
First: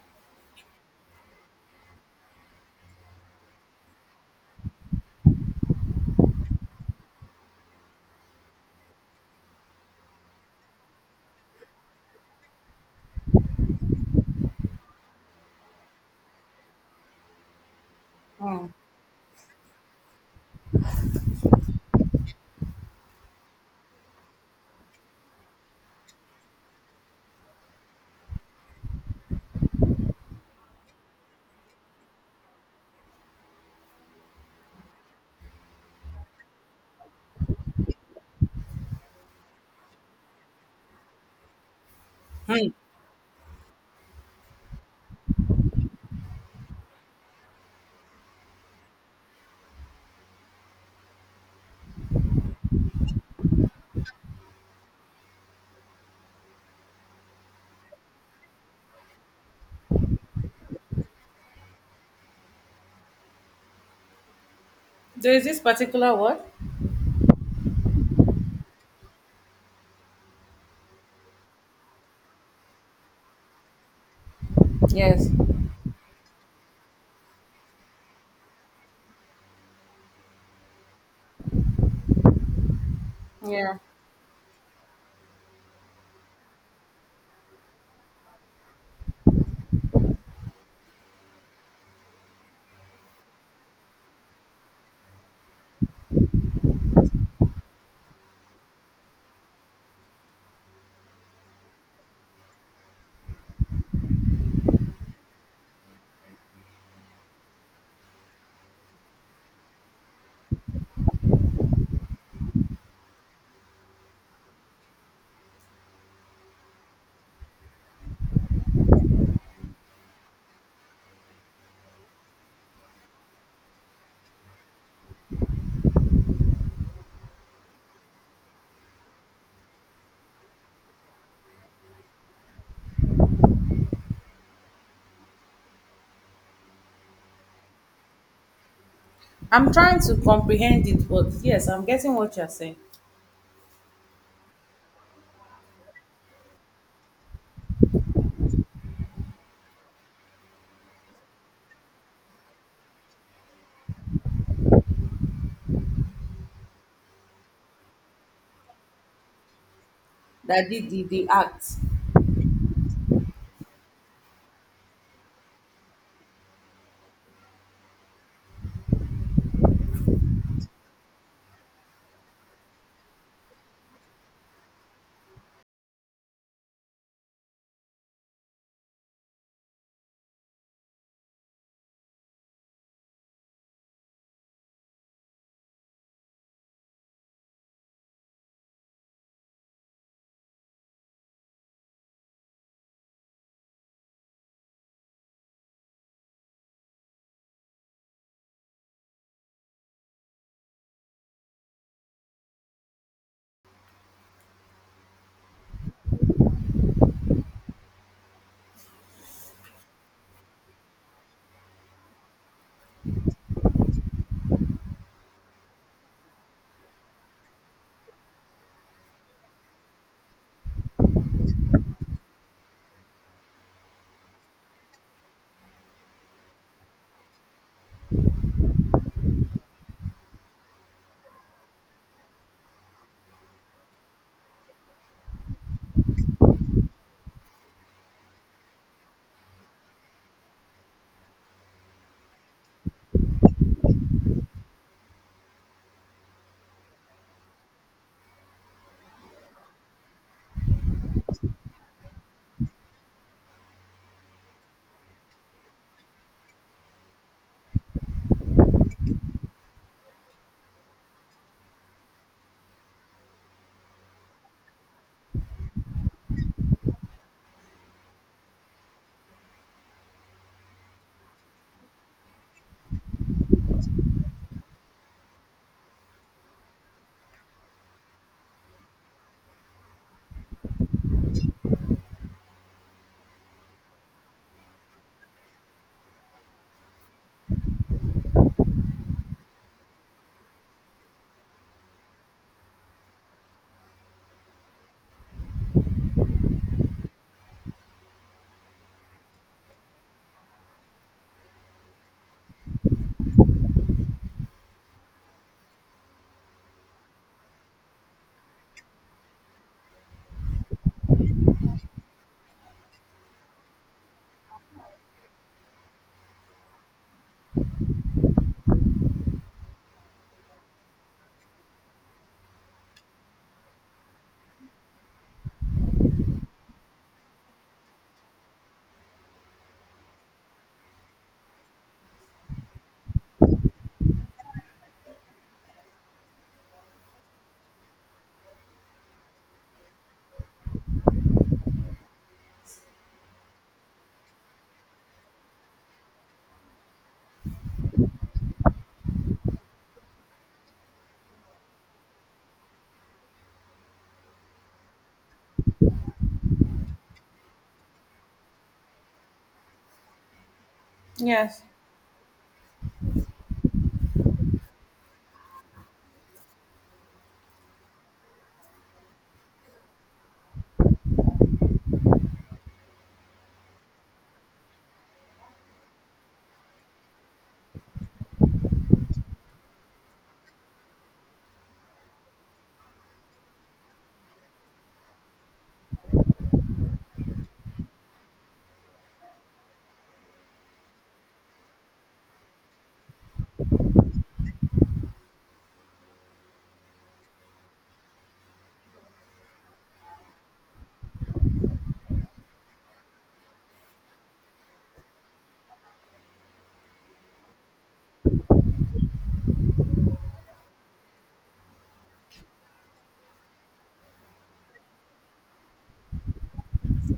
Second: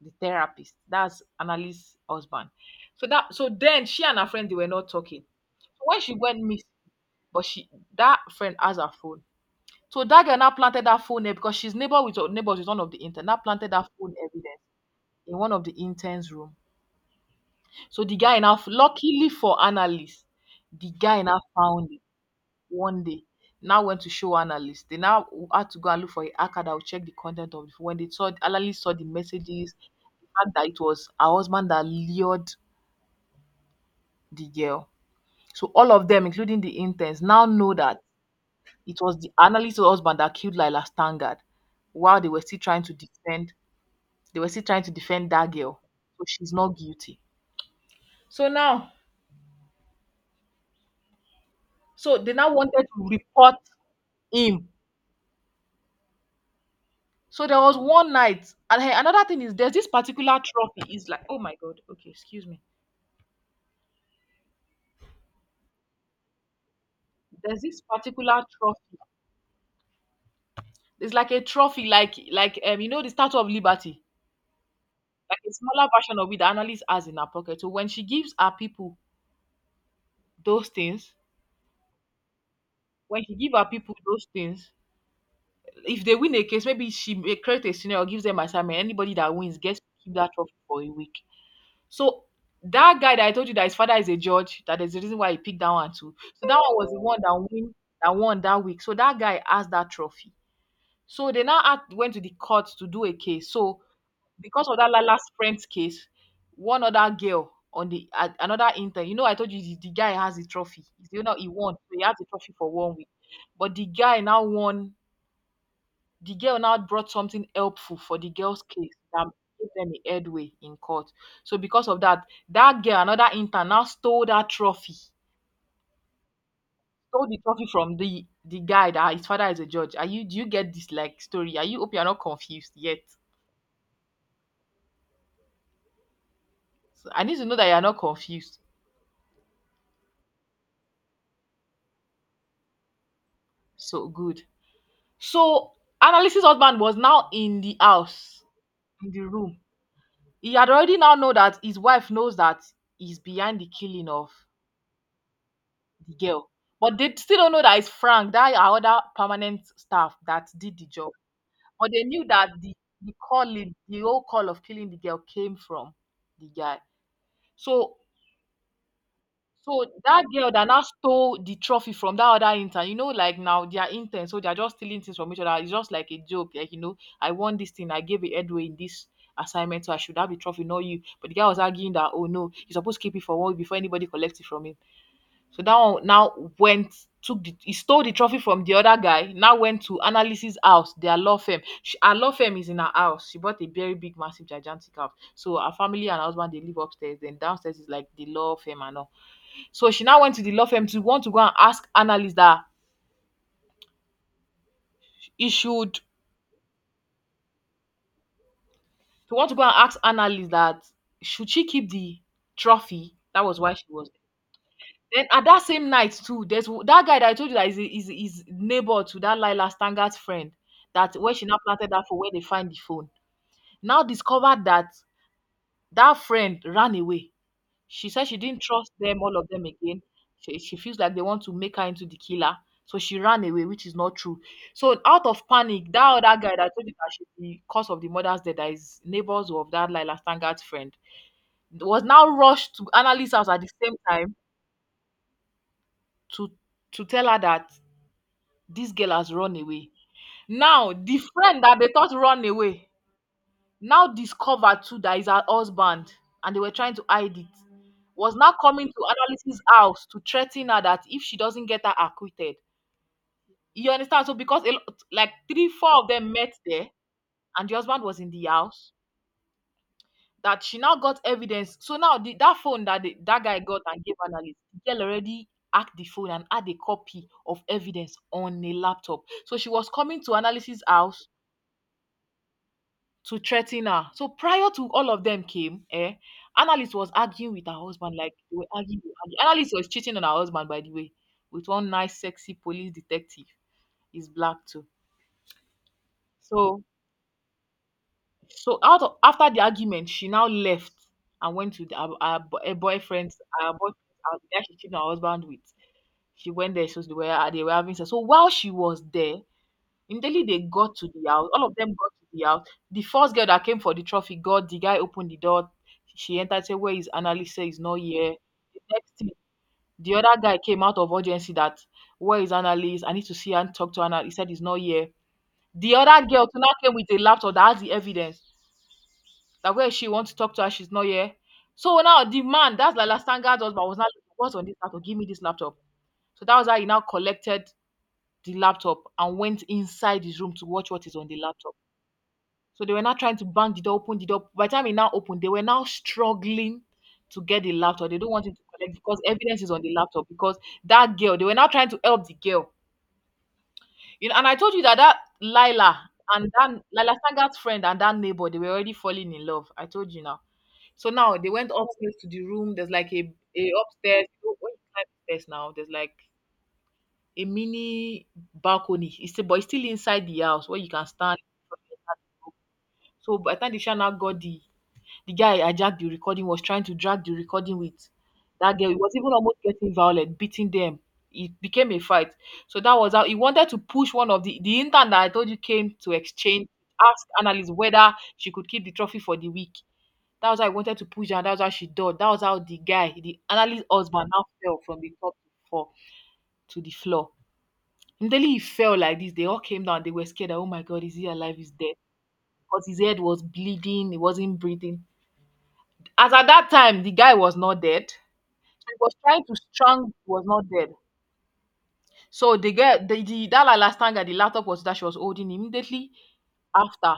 S1: the therapist. That's Annalise's husband. So that so then she and her friend, they were not talking. So when she went miss, but she, that friend has her phone. So that girl now planted that phone there because she's neighbor with, neighbors with one of the interns. Now planted that phone evidence in one of the interns' room. So the guy now,
S2: Mm.
S1: luckily for analysts, the guy now found it one day. Now went to show analysts. They now had to go and look for a hacker that would check the content of it. When they saw, analysts saw the messages, the fact that it was her husband that lured the girl. So all of them, including the interns, now know that it was the analyst's husband that killed Lila Stangard while they were still
S2: Hmm.
S1: trying to defend. They were still trying to defend that girl. So she's not guilty. So now, so they now wanted to report him. So there was one night, and hey, another thing is, there's this particular trophy. Is like, oh my god, okay, excuse me.
S2: There is this particular word.
S1: There's this particular trophy. It's like a trophy, like like um, you know, the Statue of Liberty,
S2: Yes.
S1: like a smaller version of it. The analyst has in her pocket. So when she gives her people those things, when she give her
S2: Yeah.
S1: people those things, if they win a case, maybe she may create a scenario, gives them assignment. Anybody that wins gets to keep that trophy for a week. So that guy that I told you that his father is a judge, that is the reason why he picked that one too. So that one was the one that win, that won that week. So that guy asked that trophy. So they now act, went to the court to do a case. So because of that la- last friend's case, one other girl on the a- another intern, you know, I told you the, the guy has the trophy. You know, he won, so he has the trophy for one week. But the guy now won, the girl now brought something helpful for the girl's case that gave them a headway in court. So because of that, that girl, another intern, now stole that trophy. Stole the trophy from the the guy that his father is a judge. Are you, do you get this like story? Are you, hope you are not confused yet? So I need to know that you are not confused.
S2: I'm trying to comprehend it, but yes, I'm getting what you're saying.
S1: So good. So Annalise's husband was now in the house, in the room. He had already now know that his wife knows that he's behind the killing of the girl. But they still don't know that it's Frank, that our other permanent staff that
S2: That
S1: did the
S2: did the,
S1: job.
S2: the act.
S1: But they knew that the, the calling, the whole call of killing the girl, came from the guy. So so that girl that now stole the trophy from that other intern, you know, like now they are interns, so they are just stealing things from each other. It's just like a joke, like, you know, I won this thing, I gave it headway in this assignment, so I should have the trophy, not you. But the guy was arguing that, oh no, you're supposed to keep it for one week before anybody collects it from him. So that one now went, took the, he stole the trophy from the other guy, now went to Annalise's house, their law firm. She, her law firm is in her house. She bought a very big, massive, gigantic house. So her family and her husband, they live upstairs, then downstairs is like the law firm and all. So she now went to the law firm to want to go and ask Annalise that he should, to want to go and ask Annalise that should she keep the trophy. That was why she was. Then at that same night too, there's w- that guy that I told you that is a- is, is neighbor to that Lila Stanger's friend. That where she now planted that for, where they find the phone. Now discovered that that friend ran away. She said she didn't trust them, all of them again. She, she feels like they want to make her into the killer. So she ran away, which is not true. So out of panic, that other guy that I told you that she's the cause of the murder's death, that is neighbors of that Lila Stanger's friend, was now rushed to Annalisa's house at the same time to to tell her that this girl has run away. Now, the friend that they thought run away now discovered too that is her husband and they were trying to hide it. Was now coming to Analysis' house to threaten her that if she doesn't get her acquitted. You understand? So, because a lot, like three, four of them met there, and the husband was in the house, that she now got evidence. So, now the, that phone that the, that guy got and gave Annalise, the girl already hacked the phone and had a copy of evidence on a laptop. So, she was coming to Analysis' house to threaten her. So prior to all of them came, eh, analyst was arguing with her husband, like they were arguing with- and The analyst was cheating on her husband, by the way, with one nice, sexy police detective. He's black too. So, so out of, after the argument, she now left and went to the, her, her, bo- her boyfriend's, her boyfriend's house that she cheated on her husband with. She went there, so they were they were having sex. So while she was there, immediately they got to the house, all of them got to the house. The first girl that came for the trophy got the guy opened the door. She entered, said, "Where is Annalise? Is not here." The next thing, the other guy came out of urgency that where is Annalise? I need to see her and talk to Anna. He said he's not here. The other girl to now came with a laptop that has the evidence that where she wants to talk to her, she's not here. So now the man, that's like Lastanga's husband, was not what's on this laptop? Give me this laptop. So that was how he now collected the laptop and went inside his room to watch what is on the laptop. So they were now trying to bang the door, open the door. By the time it now opened, they were now struggling to get the laptop. They don't want it to collect because evidence is on the laptop. Because that girl, they were now trying to help the girl. You know, and I told you that that Lila and that Lila Sangat's friend and that neighbor, they were already falling in love. I told you now. So now they
S2: Yes.
S1: went upstairs to the room. There's like a, a upstairs. you know, When you climb upstairs now, there's like a mini balcony. It's still, but it's still inside the house where you can stand. So by the time the Shana got the The guy I jacked the recording was trying to drag the recording with that girl. He was even almost getting violent, beating them. It became a fight. So that was how he wanted to push one of the the intern that I told you came to exchange, ask analyst whether she could keep the trophy for the week. That was how I wanted to push her, and that was how she died. That was how the guy, the analyst husband, now fell from the top to fall to the floor. Immediately he fell like this, they all came down. They were scared that, oh my God, is he alive? Is dead? Because his head was bleeding. He wasn't breathing. As at that time, the guy was not dead. He was trying to strangle, he was not dead. So the girl, the, the that Lala Stanga, the laptop was that she was holding immediately after.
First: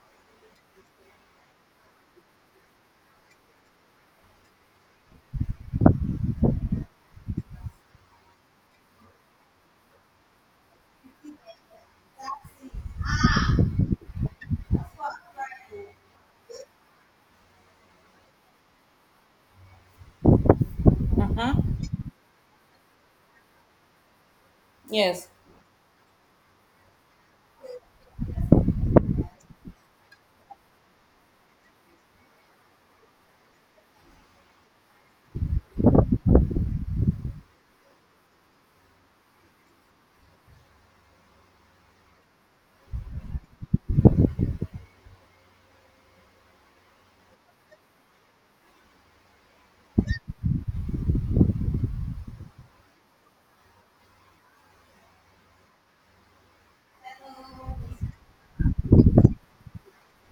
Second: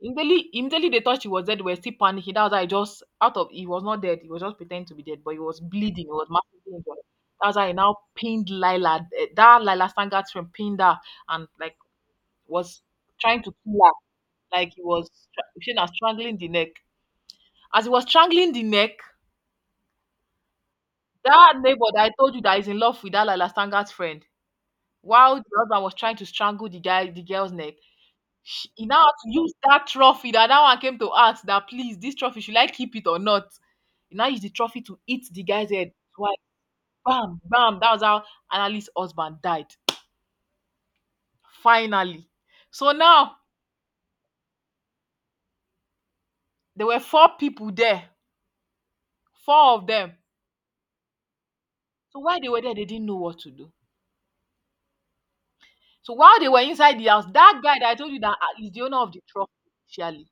S1: Immediately, immediately they thought she was dead. We were still panicking. That was how he just out of he was not dead. He was just pretending to be dead, but he was bleeding. He was massively injured. That's why he now pinned Lila. eh, That Lila Stanga's friend pinned her and like was trying to kill her. Like he was stra- she was strangling the neck. As he was strangling the neck, that neighbor
S2: Mm-hmm.
S1: that I told you that is in love with that Laila Stanger's friend,
S2: Yes.
S1: while the husband was trying to strangle the guy, the girl's neck, sh he now had to use that trophy that that one came to ask that please, this trophy, should I keep it or not? He now used the trophy to hit the guy's head twice. Bam, bam. That was how Annalise's husband died. Finally. So now there were four people there, four of them. So while they were there, they didn't know what to do. So while they were inside the house, that guy that I told you that ah, is the owner of the trophy, surely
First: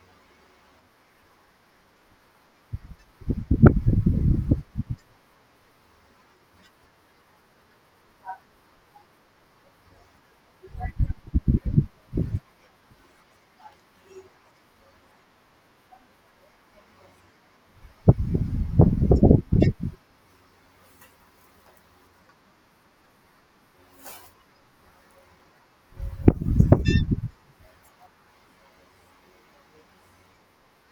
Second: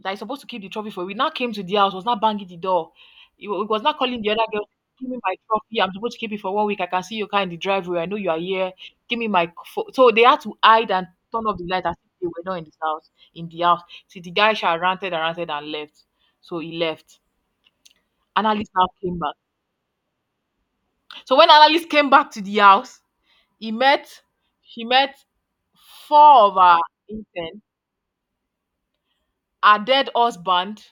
S1: that is supposed to keep the trophy for. We now came to the house, was not banging the door. He wa- he was not calling the other girl, give me my trophy. I'm supposed to keep it for one week. I can see your car in the driveway. I know you are here. Give me my pho-" so they had to hide and turn off the light as if they were not in this house, in the house. See the guy shall ranted and ranted and left. So he left. Analyst now came back. So when analyst came back to the house, he met she met four of her intern, her dead husband.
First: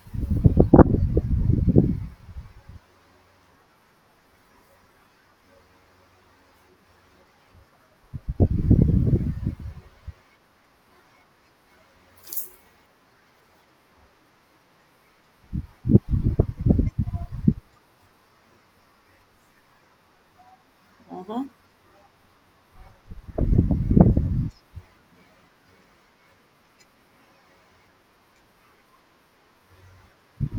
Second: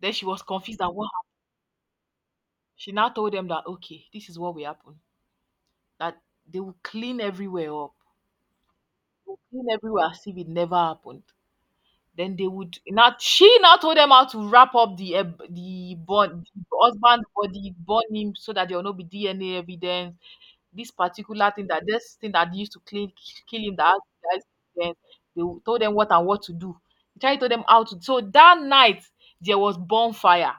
S1: Then she was confused that she now told them that okay, this is what will happen. That they will clean everywhere up. Will clean everywhere as if it never happened. Then they would not. She now told them how to wrap up the eh, the, bond, the husband body, burn him so that there will not be D N A evidence. This
S2: Mm-hmm.
S1: particular thing that this thing that used to clean kill him that has that has evidence. They will- told them what and what to do. She tried to tell them how to. So that night there was bonfire.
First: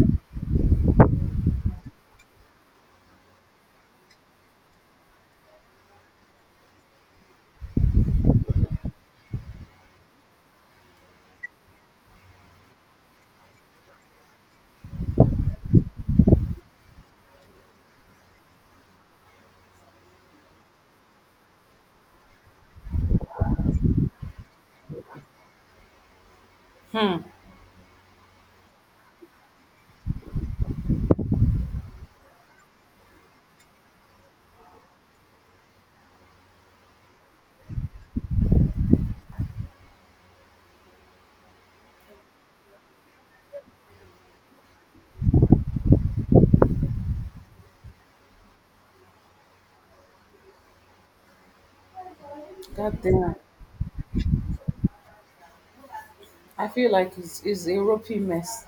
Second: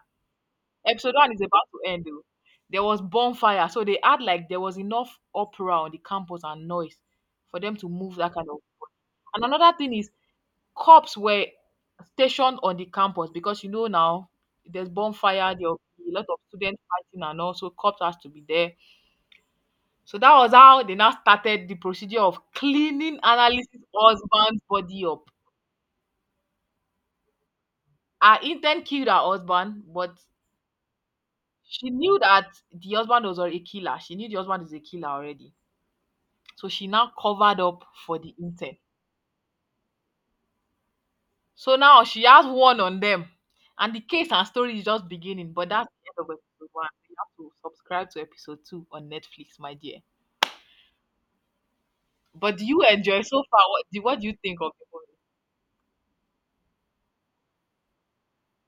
S1: Episode one is about to end. Though. There was bonfire, so they had like there was enough opera on the campus and noise for them to move that kind of. And another thing is cops were stationed on the campus because you know now there's bonfire, there'll be a lot of students fighting, and also cops has to be there. So that was how they now started the procedure of cleaning analysis husband's body up.
S2: Hmm.
S1: Her intent killed her husband, but she knew that the husband was already a killer. She knew the husband is a killer already. So she now covered up for the intern. So now she has one on them. And the case and story is just beginning. But that's the end of episode one. You have to subscribe to episode two on Netflix, my dear. But do you
S2: God
S1: enjoy
S2: damn.
S1: so far? What do, what do you think of the
S2: I feel like it's, it's a ropey mess.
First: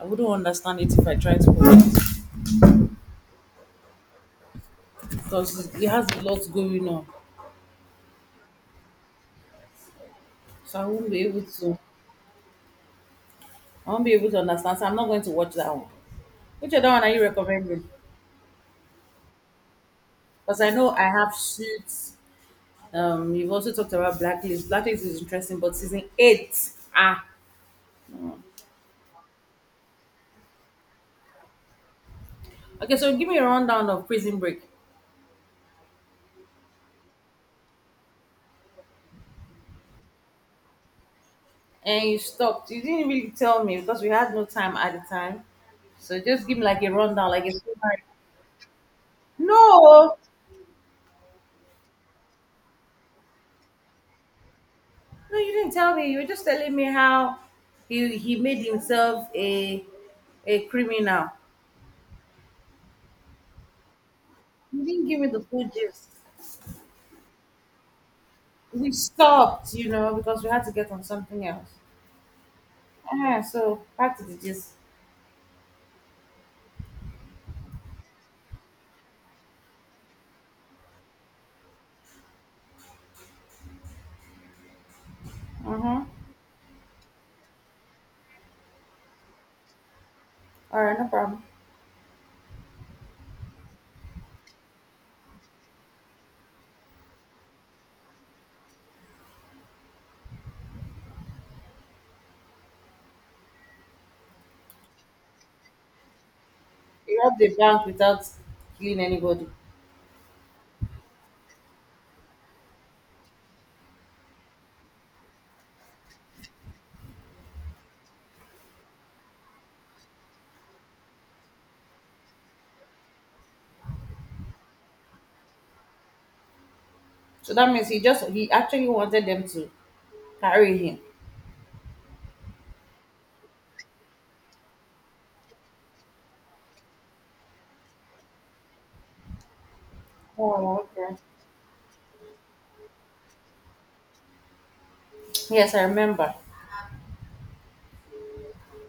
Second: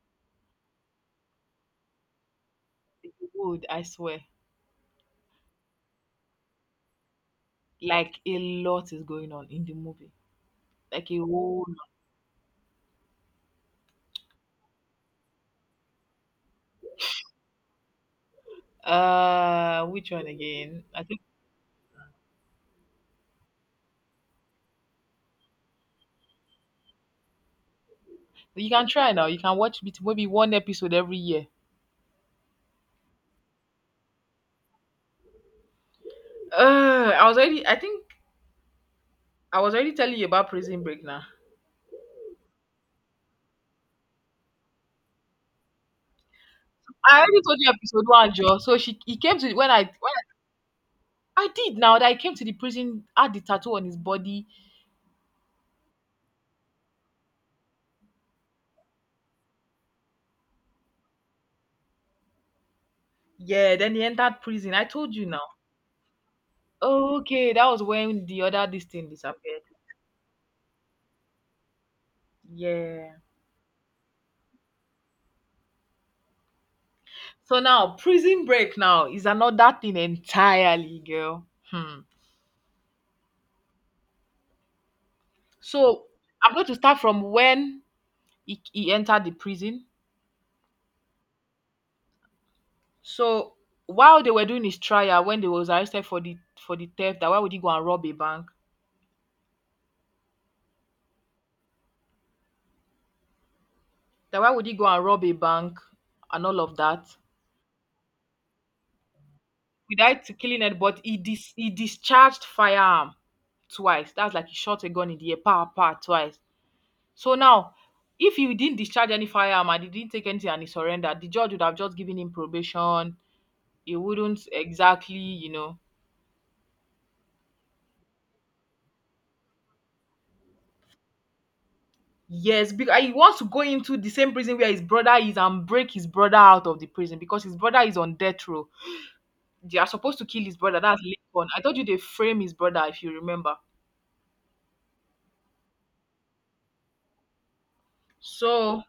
S2: I wouldn't understand it if I tried to
S1: movie? Good, I swear.
S2: because it has a lot going on.
S1: Like a lot is going on in the movie.
S2: So I
S1: Like
S2: won't
S1: a
S2: be able
S1: whole
S2: to. I won't be able to understand. So I'm not going to watch that one. Which other one are you recommending?
S1: lot. Uh which one
S2: Because I
S1: again?
S2: know I
S1: I think
S2: have suits. Um, you've also talked about Blacklist. Blacklist is interesting, but season eight. Ah,
S1: you can try now. You can watch bit- maybe one episode every year.
S2: okay. So give me a rundown of Prison Break.
S1: Uh I was already I think I was already telling you about prison break now.
S2: And you stopped. You didn't really tell me because we had no time at the time. So just give me like a
S1: I
S2: rundown,
S1: already
S2: like a
S1: told you
S2: summary.
S1: episode one, Joe. So she he came to when I when
S2: No,
S1: I did now that I came to the prison, had the tattoo on his body.
S2: no, you didn't tell me. You were just telling me how he he made himself a a criminal.
S1: Yeah, then he entered prison.
S2: You
S1: I
S2: didn't
S1: told
S2: give me
S1: you
S2: the
S1: now.
S2: full gist.
S1: Okay, that was when the other this
S2: We
S1: thing disappeared.
S2: stopped, you know, because we had to get on something else.
S1: Yeah.
S2: Ah, so back to the gist.
S1: So now prison break now is another thing entirely, girl. Hmm.
S2: Mm-hmm.
S1: So I'm going to start from when he, he entered the prison.
S2: All right, no problem.
S1: So while they were doing his trial, when they was arrested for the for the theft, that why would he go and rob a bank? Then why would he go and rob a bank and all of that?
S2: He robbed the bank without killing anybody.
S1: Without killing it, but he dis- he discharged firearm twice. That's like he shot a gun in the air, power, power, twice. So now, if he didn't discharge any firearm and he didn't take anything and he surrendered, the judge would have just given him probation. He wouldn't exactly, you know.
S2: So that means he just he actually wanted them to carry him.
S1: Yes, because he wants to go into the same prison where his brother is and break his brother out of the prison because his brother is on death row. They are supposed to kill his
S2: Oh,
S1: brother. That's
S2: okay.
S1: late on. I told you they frame his brother, if you remember.
S2: Yes, I remember.
S1: So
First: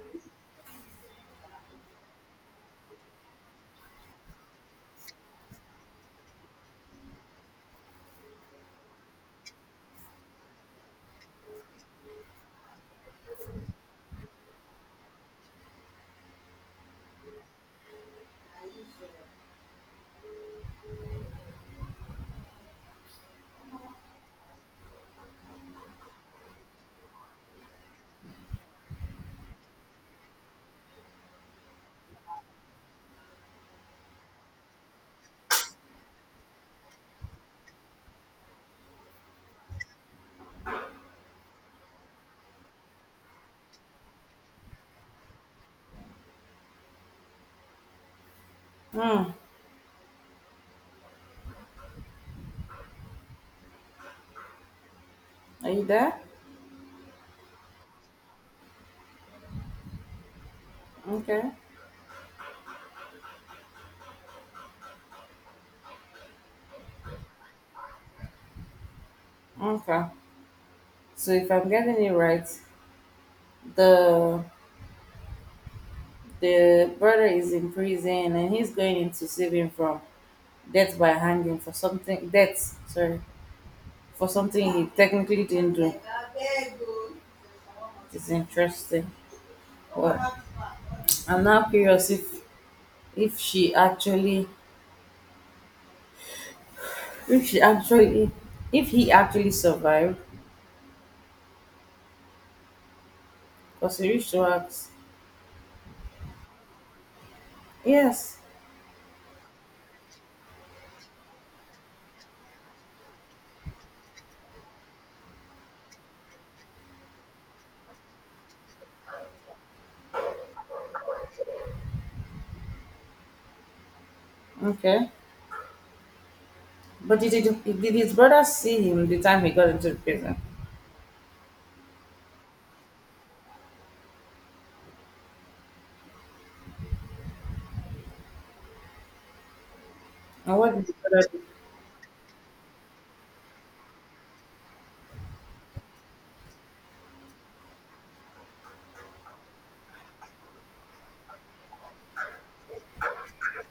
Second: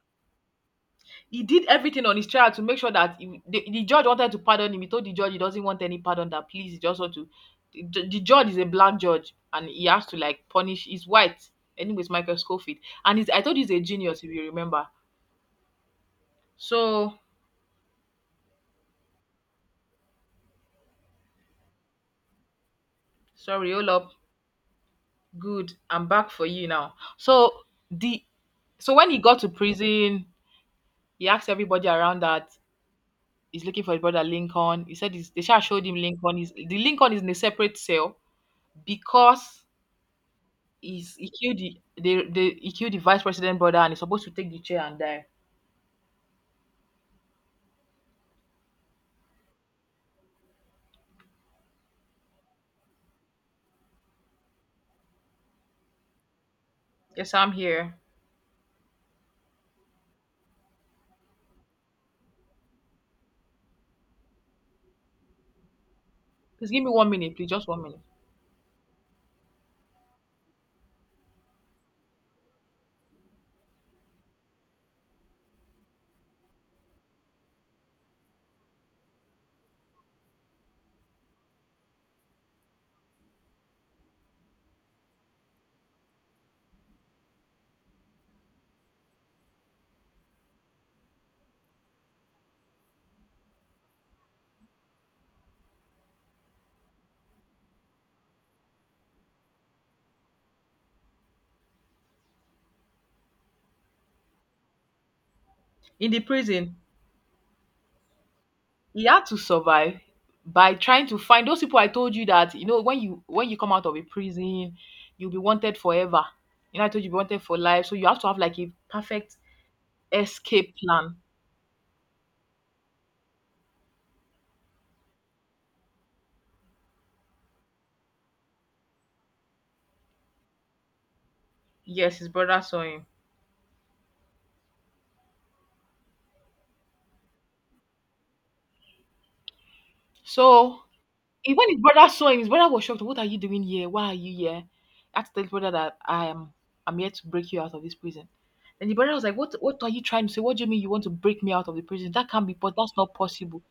S1: he did everything on his trial to make sure that he, the, the judge wanted to pardon him. He told the judge he doesn't want any pardon. That please, he just want to. The, ju- the judge is a black judge, and he has to like punish. He's white, anyways. Michael Scofield, and he's, I told you he's a genius if you remember. So sorry, all up. Good, I'm back for you now. So the so when he got to prison, he asked everybody around that he's looking for his brother Lincoln. He said he's, they should showed him Lincoln. He's, the Lincoln is in a separate cell because he's he killed the the the he killed the vice president brother and he's supposed to take the chair and die.
S2: Hmm. Are you there?
S1: Yes, I'm here.
S2: Okay.
S1: Please give me one minute, please, just one minute.
S2: Okay. So if I'm getting it right, the the brother is in prison and he's going into saving from death by hanging for something death, sorry, for something he technically didn't do. It's interesting. Well, I'm now curious if if she actually if she actually if he actually survived because he reached to ask.
S1: In the prison,
S2: Yes.
S1: he had to survive by trying to find those people I told you that you know when you when you come out of a prison, you'll be wanted forever. You know, I told you you'll be wanted for life. So you have to have like a perfect escape plan.
S2: Okay. But did, did, did his brother see him the time he got into the prison?
S1: Yes, his brother saw him.
S2: And what
S1: So
S2: did his brother do?
S1: He when his brother saw him, his brother was shocked. What are you doing here? Why are you here? I had to tell his brother that I am I'm here to break you out of this prison. And the brother was like, what what are you trying to say? What do you mean you want to break me out of the prison? That can't be but that's not possible.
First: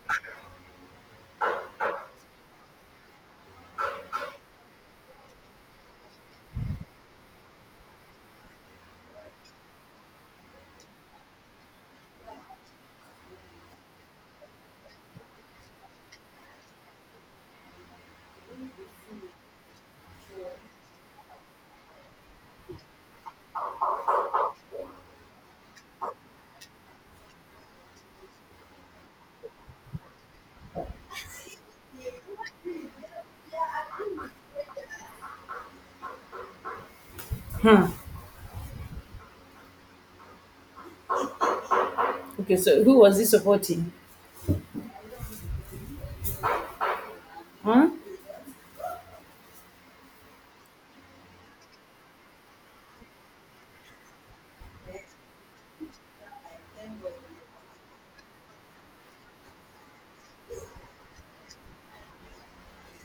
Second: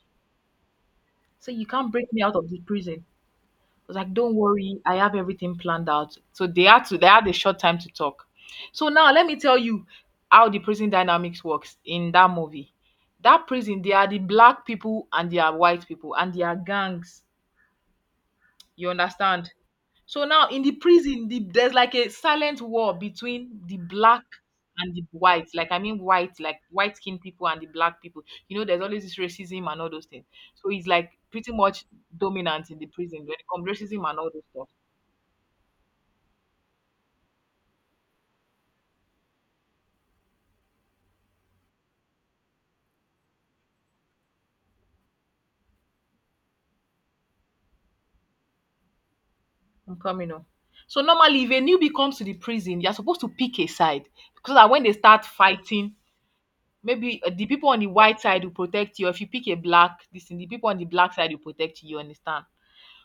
S1: So you can't break me out of the prison. I was like, "Don't worry, I have everything planned out." So they had to they had a short time to talk. So now let me tell you how the prison dynamics works in that movie. That prison, they are the black people and they are white people and they are gangs. You understand? So now in the prison, the, there's like a silent war between the black and the white. Like I mean white, like white skinned people and the black people. You know, there's always this racism and all those things. So it's like pretty much dominant in the prison when it comes to racism and all those stuff.
S2: Hmm. Okay, so who was he supporting? Hmm?
S1: I'm coming on. So normally if a newbie comes to the prison, you're supposed to pick a side. Because that when they start fighting, maybe uh, the people on the white side will protect you. If you pick a black, this thing, the people on the black side will protect you, you understand?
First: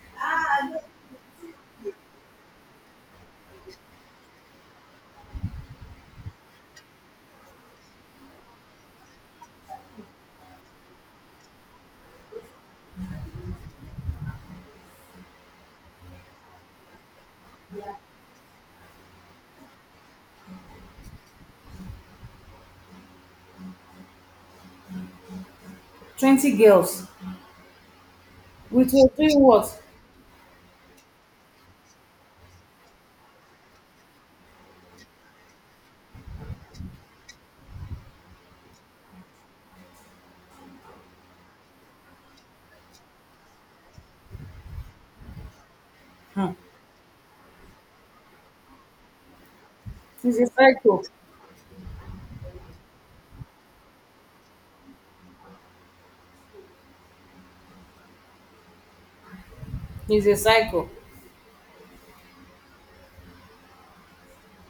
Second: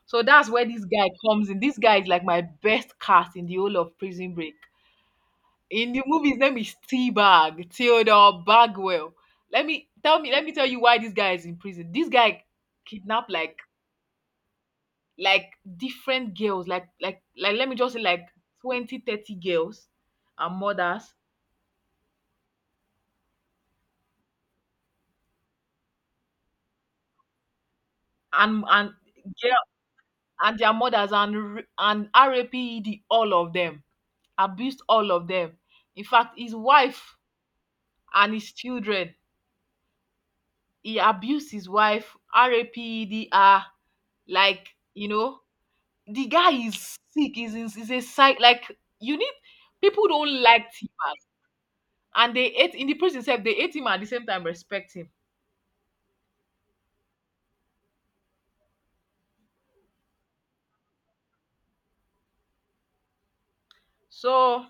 S1: So that's where this guy comes in. This guy is like my best cast in the whole of Prison Break. In the movie, his name is T-Bag, Theodore Bagwell. Let me tell me, let me tell you why this guy is in prison. This guy kidnapped like like different girls, like like like let me just say like twenty, thirty girls and mothers
S2: twenty girls.
S1: and and
S2: Which was doing
S1: girl
S2: what?
S1: and their mothers and r- and RAPED all of them, abused all of them. In fact, his wife and his children, he abused his wife, rapedr, like, you know, the guy
S2: Hmm.
S1: is sick, is is is a psych, like you need, people
S2: He's
S1: don't
S2: a
S1: like
S2: psycho.
S1: T-Bag, and they hate, in the prison itself they hate him and at the same time respect him.
S2: He's a psycho.
S1: So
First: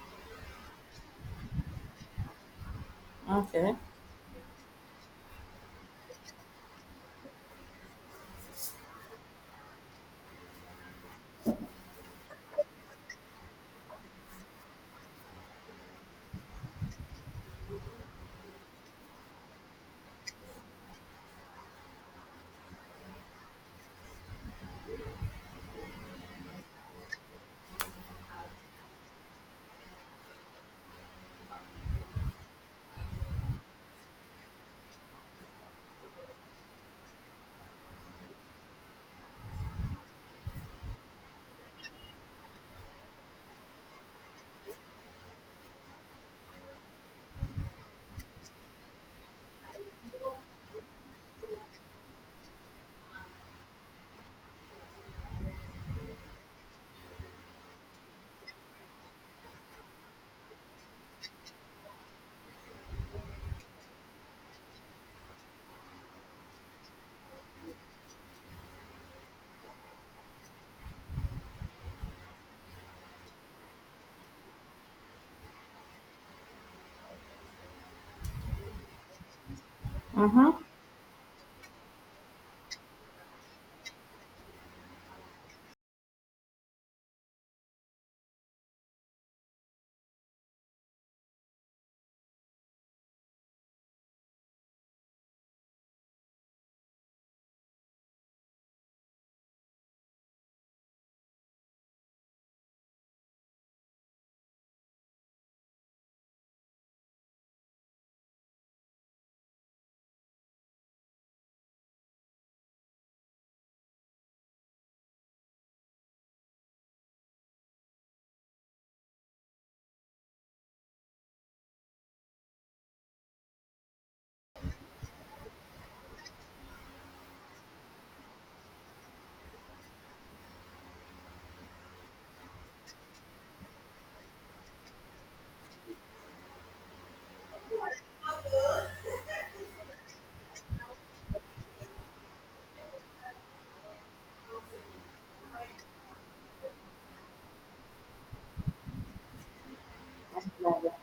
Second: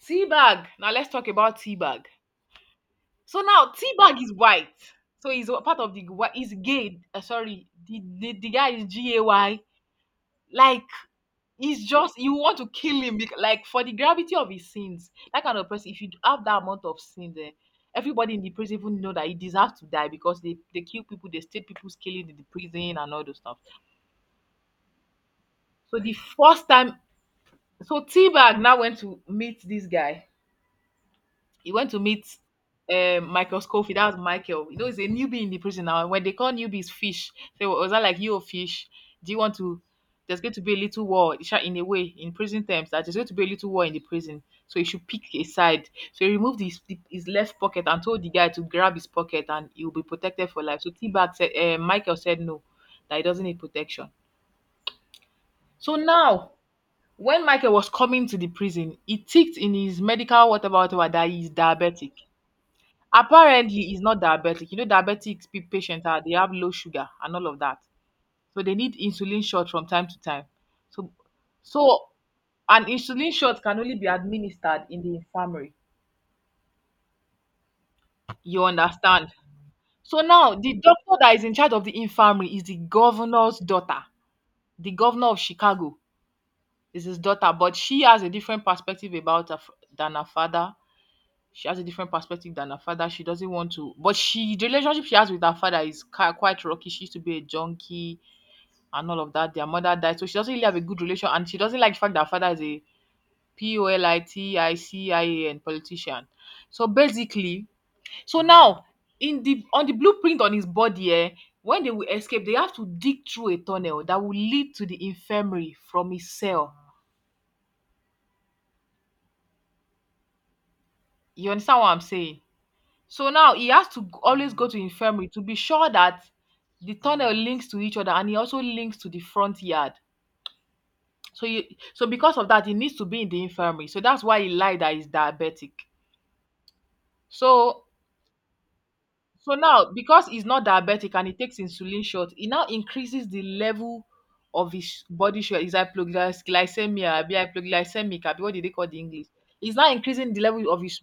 S1: T-Bag, now let's talk about T-Bag. So now
S2: Okay.
S1: T-Bag is white, so he's a part of the whi- he's gay. Uh, sorry, the, the the guy is G A Y, like. It's just you want to kill him, bec- like for the gravity of his sins. That kind of person, if you have that amount of sins, eh, everybody in the prison even know that he deserves to die because they they kill people, they state people's killing in the prison and all those stuff. So the first time, so T-Bag now went to meet this guy. He went to meet um, Michael Scofield. That was Michael. You know, he's a newbie in the prison now. When they call newbies fish, they were- was that like you a fish? Do you want to? There's going to be a little war in sha- in a way, in prison terms, that there's going to be a little war in the prison. So he should pick a side. So he removed his his left pocket and told the guy to grab his pocket and he will be protected for life. So T Bag said, uh, Michael said no, that he doesn't need protection. So now, when Michael was coming to the prison, he ticked in his medical whatever whatever that he's diabetic. Apparently he's not diabetic. You know, diabetic pe- patients are, they have low sugar and all of that, so they need insulin shot from time to time. So, so an insulin shot can only be administered in the infirmary, you understand. So
S2: Mm-hmm.
S1: now the doctor that is in charge of the infirmary is the governor's daughter. The governor of Chicago, is his daughter, but she has a different perspective about her f- than her father. She has a different perspective than her father. She doesn't want to, but she, the relationship she has with her father is ki- quite rocky. She used to be a junkie and all of that. Their mother died, so she doesn't really have a good relation, and she doesn't like the fact that her father is a P O L I T I C I A N, politician. So basically, so now in the, on the blueprint on his body, eh, when they will escape, they have to dig through a tunnel that will lead to the infirmary from his cell. You understand what I'm saying? So now he has to g- always go to infirmary to be sure that the tunnel links to each other and he also links to the front yard. So he, so because of that, he needs to be in the infirmary. So that's why he lied that he's diabetic. So, so now because he's not diabetic and he takes insulin shot, he now increases the level of his body sugar. Is hypoglycemia, be hypoglycemic, abi what did they call the English? He's now increasing the level of his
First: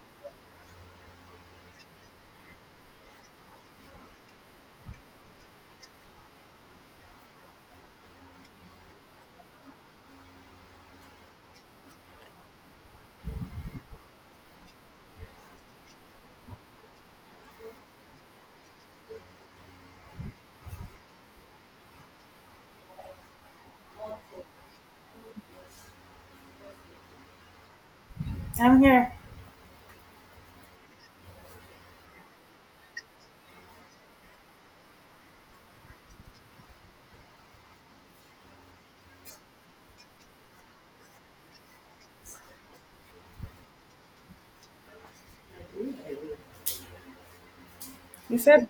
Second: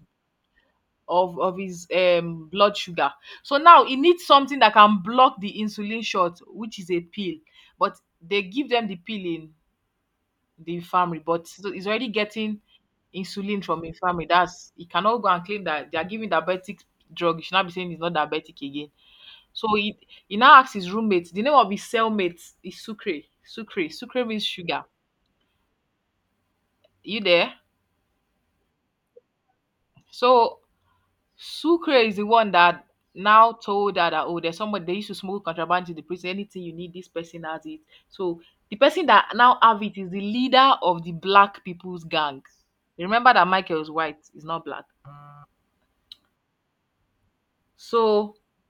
S1: of of his um blood sugar. So now he needs something that can block the insulin shot, which is a pill, but they give them the pill in the infirmary, but so he's already getting insulin from infirmary, that's he cannot go and claim that they are giving diabetic drug, he should not be saying he's not diabetic again. So he he now asks his roommate, the name of his cellmate is Sucre. Sucre. Sucre means sugar. You there?
S2: I'm here.
S1: So Sucre is the one that now told her that, oh, there's somebody they used to smuggle contraband to the prison. Anything you need, this person has it. So the person that now have it is the leader of the black people's gang. Remember that Michael is white, he's not black. So
S2: You said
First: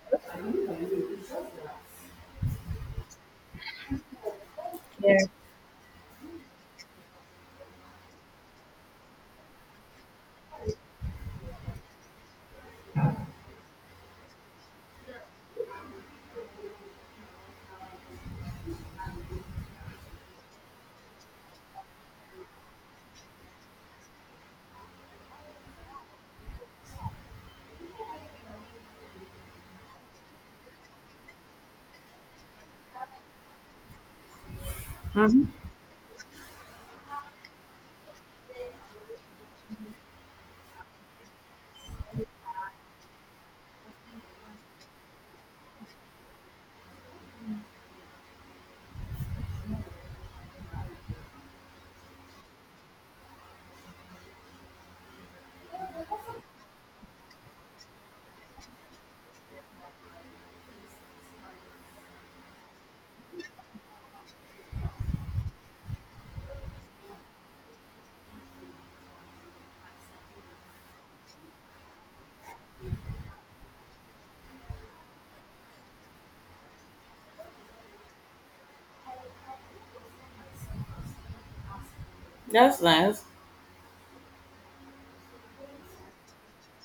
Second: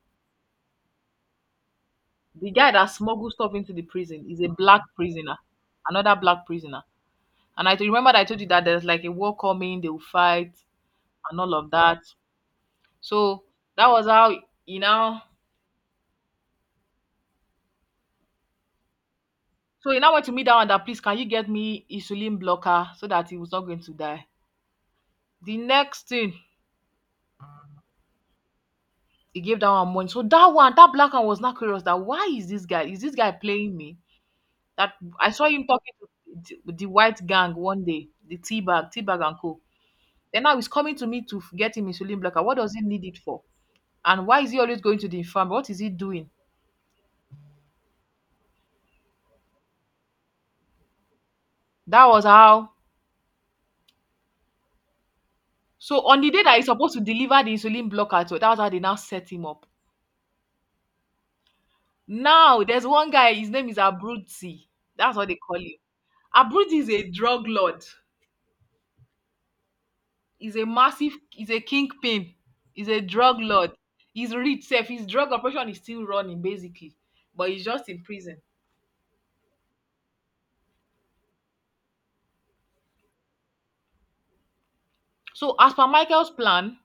S1: the guy that smuggled stuff into the prison is a black
S2: yeah.
S1: prisoner, another black prisoner. And I remember that I told you that there's like a war coming, they will fight and all of that. So that was how, you know, so he now went to me down and that please can you get me insulin blocker so that he was not going to die. The next thing he gave that one money. So that one, that black one was not curious that why is this guy? Is this guy playing me? That I
S2: Hmm.
S1: saw him talking to the, the white gang one day, the tea bag, tea bag and co. Then now he's coming to me to f- get him insulin blocker. What does he need it for? And why is he always going to the infirmary? What is he doing? That was how. So on the day that he's supposed to deliver the insulin blocker, so that was how they now set him up. Now there's one guy, his name is Abruti. That's what they call him. Abruti is a drug lord. He's a massive, he's a kingpin. He's a drug lord. He's rich safe. His drug operation is still running, basically. But he's just in prison.
S2: That's nice.
S1: So as per Michael's plan,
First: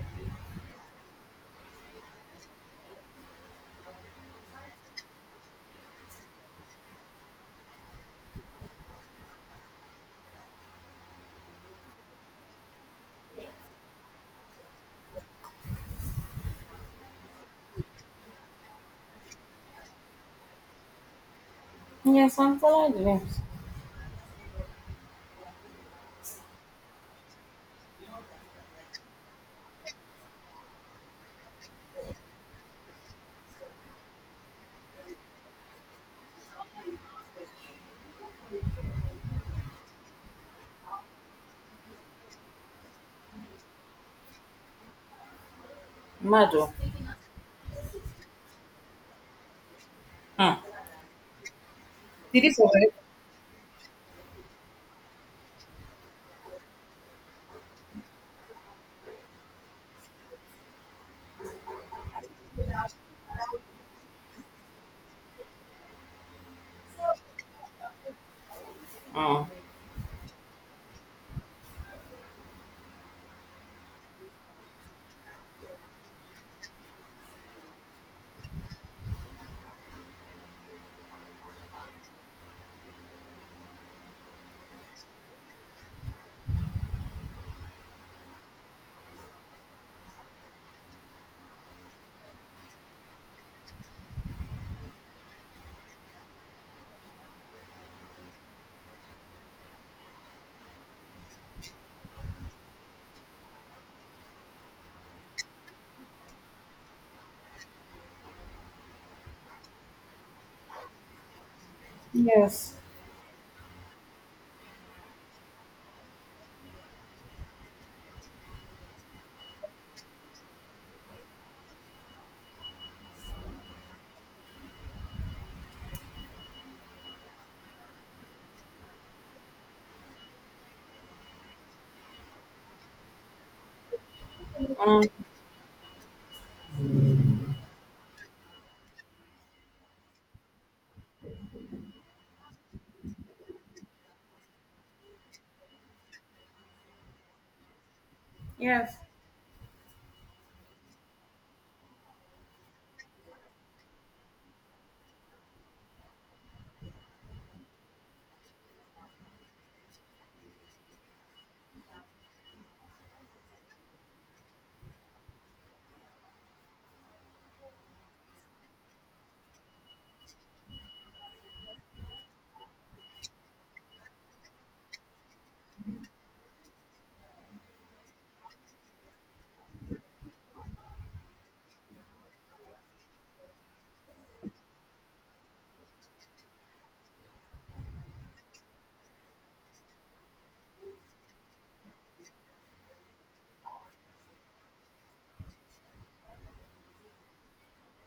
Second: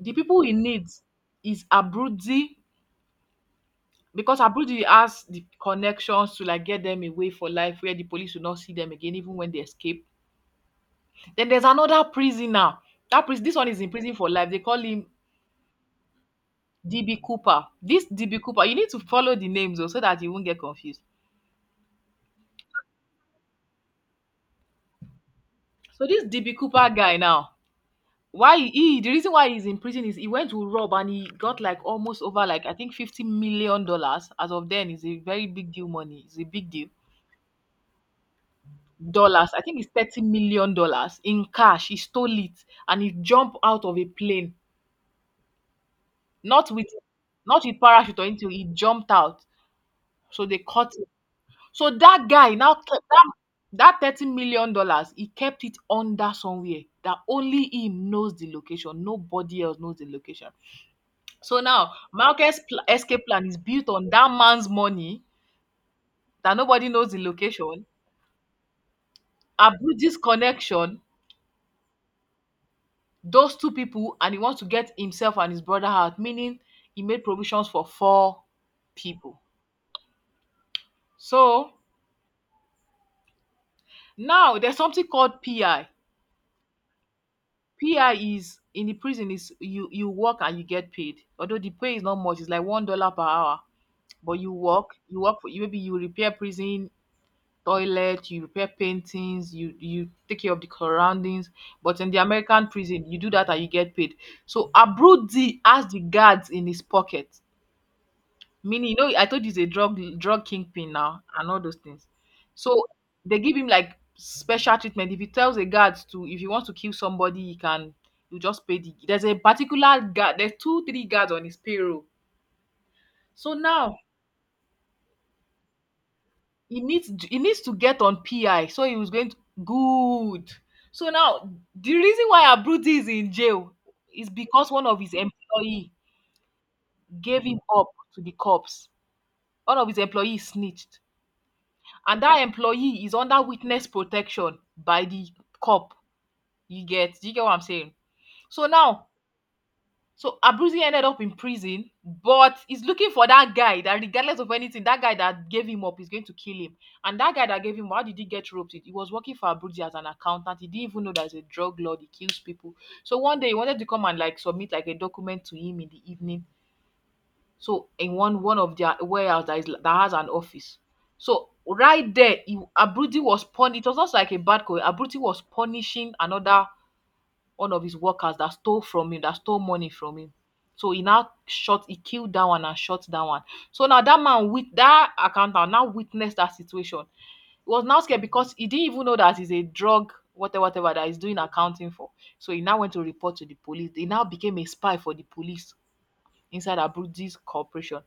S1: the people he needs is Abruti, because Abruti has the connections to like get them away for life where the police will not see them again, even when they escape. Then there's another prisoner. That prison, this one is in prison for life. They call him D B Cooper. This D B Cooper, you need to follow the names though, so that you won't get confused.
S2: Yes, I'm following the names.
S1: So this D B Cooper guy now, why he he- the reason why he's in prison is he went to rob and he got like almost over like I think fifty million dollars. As of then, it's a very big deal money. It's a big deal. Dollars. I think it's thirty million dollars in cash. He stole it and he jumped out of a plane. Not
S2: Mado.
S1: with, not with parachute or anything. He jumped out. So
S2: Hmm.
S1: they caught, so that
S2: Did he
S1: guy now
S2: survive?
S1: kept that that thirty million dollars, dollars. He kept it under somewhere that only him knows the location. Nobody else knows the location. So now Marcus' pl- escape plan is built on that man's money that nobody knows the location.
S2: Oh.
S1: I built this connection, those two people, and he wants to get himself and his brother out, meaning he made provisions for four people. So now there's something called P I. P I is in the prison is you you work and you get paid. Although the pay is not much, it's like one dollar per hour. But you work, you work for you, maybe you repair prison toilet, you repair paintings, you you take care of the surroundings. But in the American prison, you do that and you get paid. So Abrudi has the guards in his pocket. Meaning, you know, I told you he's a drug drug kingpin now and all those things.
S2: Yes.
S1: So they give him like special treatment. If he tells a guard to, if he wants to kill somebody, he can. You just pay the. There's a particular guard. There's two, three guards on his payroll. So now he needs he needs to get on P I. So he was going to good. So now the reason why Abruti is in jail is because one of
S2: Um,
S1: his employee gave him up to the cops. One of his employees snitched, and that employee is under witness protection by the cop. You get Do you get what I'm saying? so
S2: yes.
S1: now so Abruzzi ended up in prison, but he's looking for that guy. That regardless of anything, that guy that gave him up is going to kill him. And that guy that gave him up, how did he get roped in? He was working for Abruzzi as an accountant. He didn't even know that he's a drug lord, he kills people. So one day he wanted to come and like submit like a document to him in the evening. So in one one of their warehouse that is that has an office. So right there, he, Abruzzi was pun. It was not like a bad call. Abruzzi was punishing another one of his workers that stole from him, that stole money from him. So he now shot, he killed that one and shot that one. So now that man with that accountant now witnessed that situation. He was now scared because he didn't even know that he's a drug, whatever, whatever that he's doing accounting for. So he now went to report to the police. He now became a spy for the police inside Abruzzi's corporation.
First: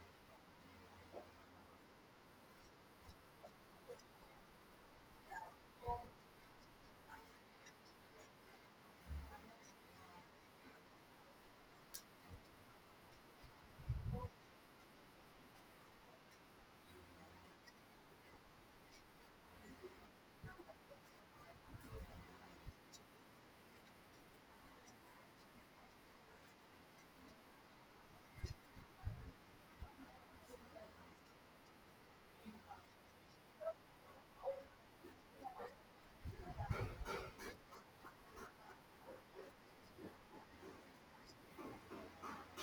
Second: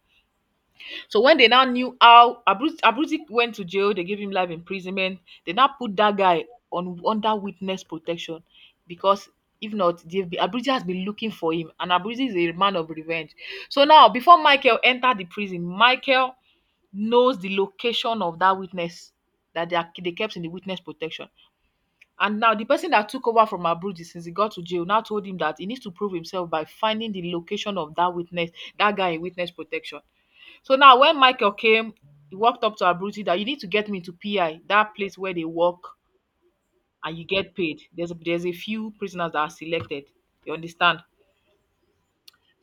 S1: So when they now knew how Abruz Abruzzi went to jail, they gave him life imprisonment. They now put that guy on under witness protection, because if not, they've been, Abruzzi has been looking for him, and Abruzzi is a man of revenge. So now, before Michael entered the prison, Michael knows the location of that witness that they, are, they kept in the witness protection. And now the person that took over from Abruzzi since he got to jail now told him that he needs to prove himself by finding the location of that witness, that guy in witness protection. So now when Michael came, he walked up to Abruti that you need to get me to P I, that place where they work and you get paid. There's there's a few prisoners that are selected. You understand?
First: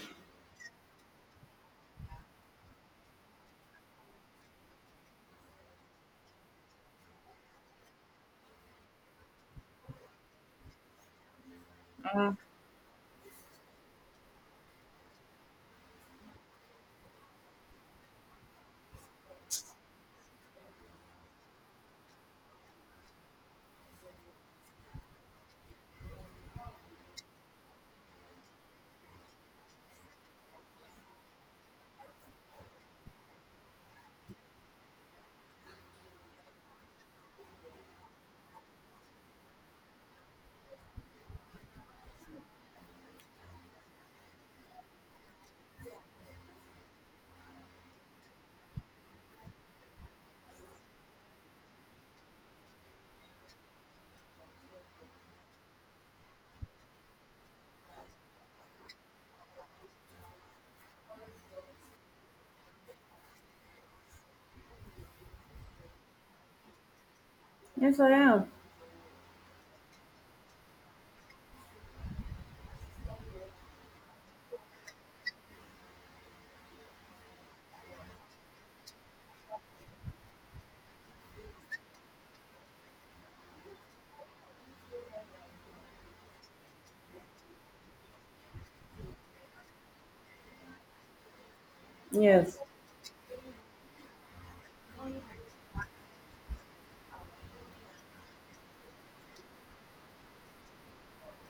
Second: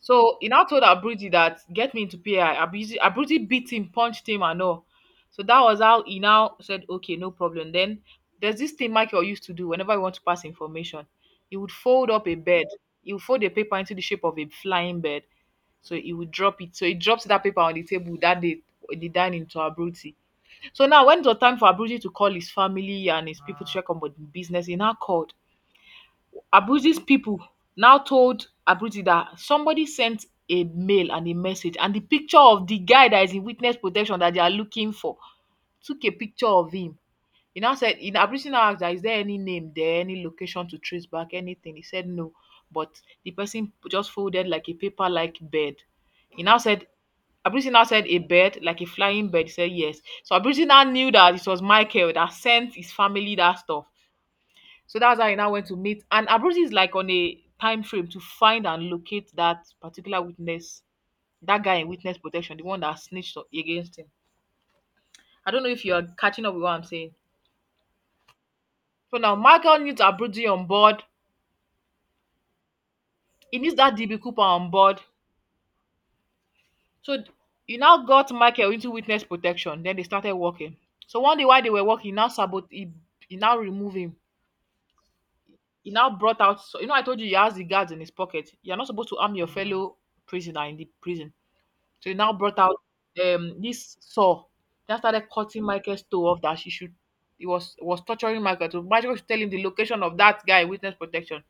S1: So he now told Abruti that get me into P I. Abruti, Abruti beat him, punched him, and all. So that was how he now said, okay, no problem. Then there's this thing Michael used to do whenever he want to pass information. He would fold up a
S2: Um,
S1: bed. He would fold the paper into the shape of a flying bird. So he would drop it. So he dropped that paper on the table that day in the dining to Abruti. So now when it was time for Abuji to call his family and his people to check on the business, he now called. Abuji's people now told Abuji that somebody sent a mail and a message and the picture of the guy that is in witness protection that they are looking for, took a picture of him. He now said, he now Bisi now asked, that is there any name there, any location to trace back, anything? He said no. But the person just folded like a paper like bird. He now said, Abisi now said, a bird, like a flying bird. He said yes. So Abisi now knew that it was Michael that sent his family that stuff. So that's how he now went to meet. And Abisi is like on a time frame to find and locate that particular witness, that guy in witness protection, the one that snitched o- against him. I don't know if you're catching up with what I'm saying.
S2: yes, I am.
S1: So now Michael needs Abruzi on board. He needs that D B Cooper on board. So he now got Michael into witness protection. Then they started working. So one day while they were working, he now sabot he, he now removed him. He now brought out, so you know I told you he has the guards in his pocket. You're not supposed to harm your fellow prisoner in the prison. So he now
S2: Yes.
S1: brought out um this saw. That started cutting Michael's toe off, that she should he was was torturing Michael to Michael should tell him the location of that guy in witness protection.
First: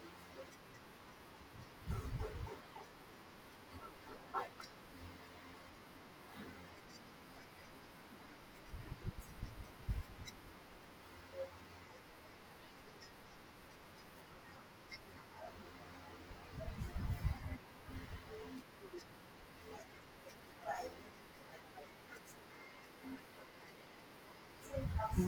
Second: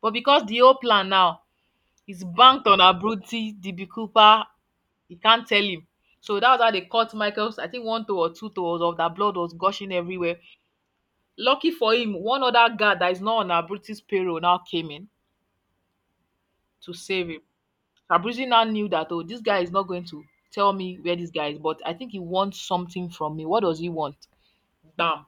S1: But because the whole plan now is banked on Abruti, D B Cooper, he can't tell him. So that was how they cut Michael's, I think one toe or two toes of that, blood was gushing everywhere. Lucky for him, one other guard that is not on Abruzzi's payroll now came in to save him. Abruzzi now knew that, oh, this guy is not going to tell me where this guy is, but I think he wants something from me. What does he want? Bam.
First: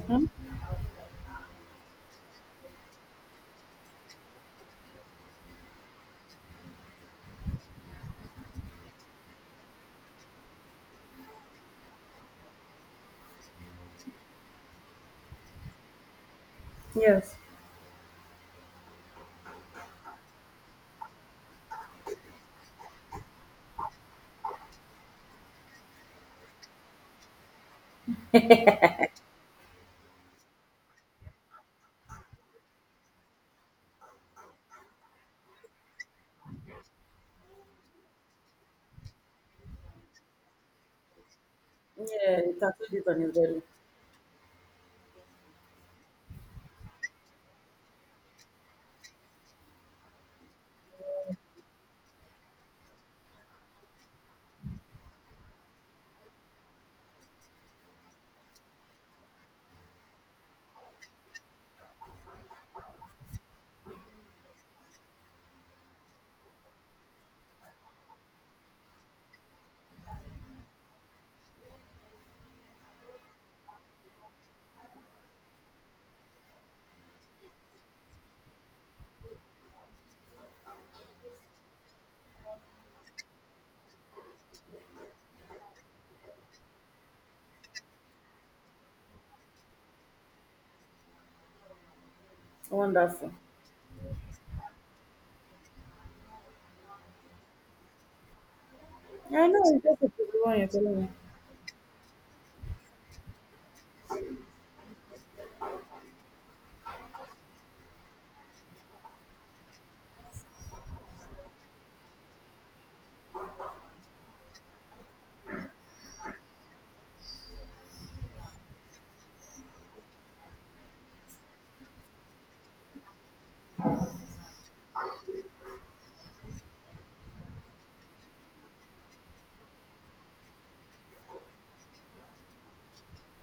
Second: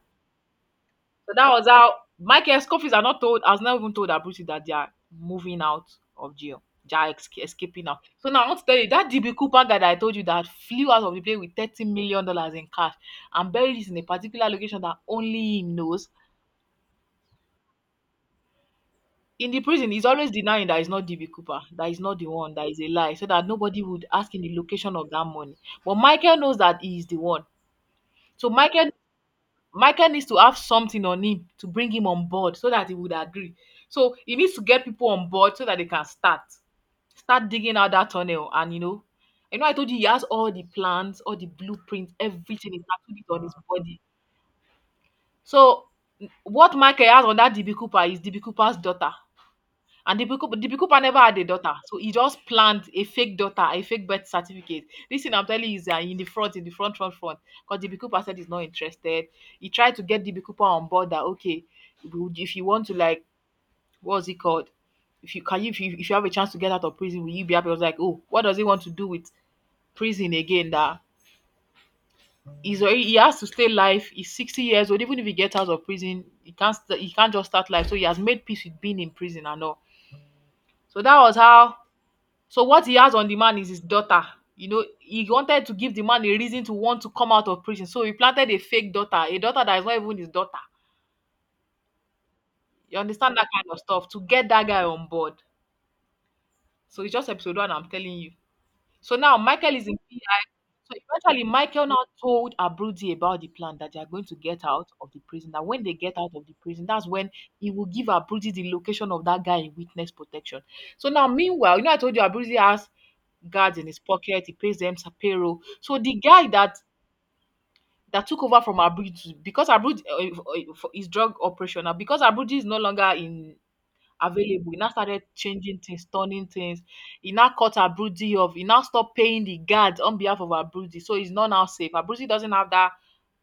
S1: So that was how Michael Scofield are not told, I was not even told that Bruce Lee that they are moving out of jail. They are esca- escaping now. So now I want to tell you that D B Cooper guy that I told you that flew out of the plane with thirty million dollars in cash and buried it in a particular location that only him knows.
S2: Yes.
S1: In the prison, he's always denying that it's not D B Cooper, that is not the one, that is a lie, so that nobody would ask him the location of that money. But Michael knows that he is the one. So Michael Michael needs to have something on him to bring him on board so that he would agree. So he needs to get people on board so that they can start, start digging out that tunnel. And you know, you know, I told you he has all the plans, all the blueprints,
S2: Yeah, you
S1: everything is
S2: tattooed it
S1: tattooed
S2: on
S1: it
S2: his
S1: on his
S2: body.
S1: body. So n- what Michael has on that D B Cooper is D B Cooper's daughter. And the Bikupa, the Bikupa never had a daughter. So he just planned a fake daughter, a fake birth certificate. This thing I'm telling you is uh, in the front, in the front, front, front. Because the Bikupa said he's not interested. He tried to get the Bikupa on board that, okay, if you if you want to, like, what's it called? If you can you if, you if you have a chance to get out of prison, will you be happy? I was like, oh, what does he want to do with prison again? That he's already, he has to stay life. He's sixty years old. Even if he gets out of prison, he can't st- he can't just start life. So he has made peace with being in prison and all. So that was how, so what he has on the man is his daughter. You know, he wanted to give the man a reason to want to come out of prison. So he planted a fake daughter, a daughter that is not even his daughter. You
S2: Wonderful.
S1: understand that kind of stuff to get that guy on board. So it's just episode one, I'm telling you. So now
S2: I know
S1: Michael
S2: it's
S1: is in
S2: just a pretty
S1: P I.
S2: one you're
S1: So
S2: telling me.
S1: eventually, Michael now told Abruzzi about the plan that they are going to get out of the prison. That when they get out of the prison, that's when he will give Abruzzi the location of that guy in witness protection. So now, meanwhile, you know, I told you Abruzzi has guards in his pocket. He pays them sa- payroll. So the guy that that took over from Abuji, because Abuji uh, uh, for his drug operation now, because Abuji is no longer in available. He now started changing things, turning things. He now cut Abuji off. He now stopped paying the guards on behalf of Abuji. So he's not now safe. Abuji doesn't have that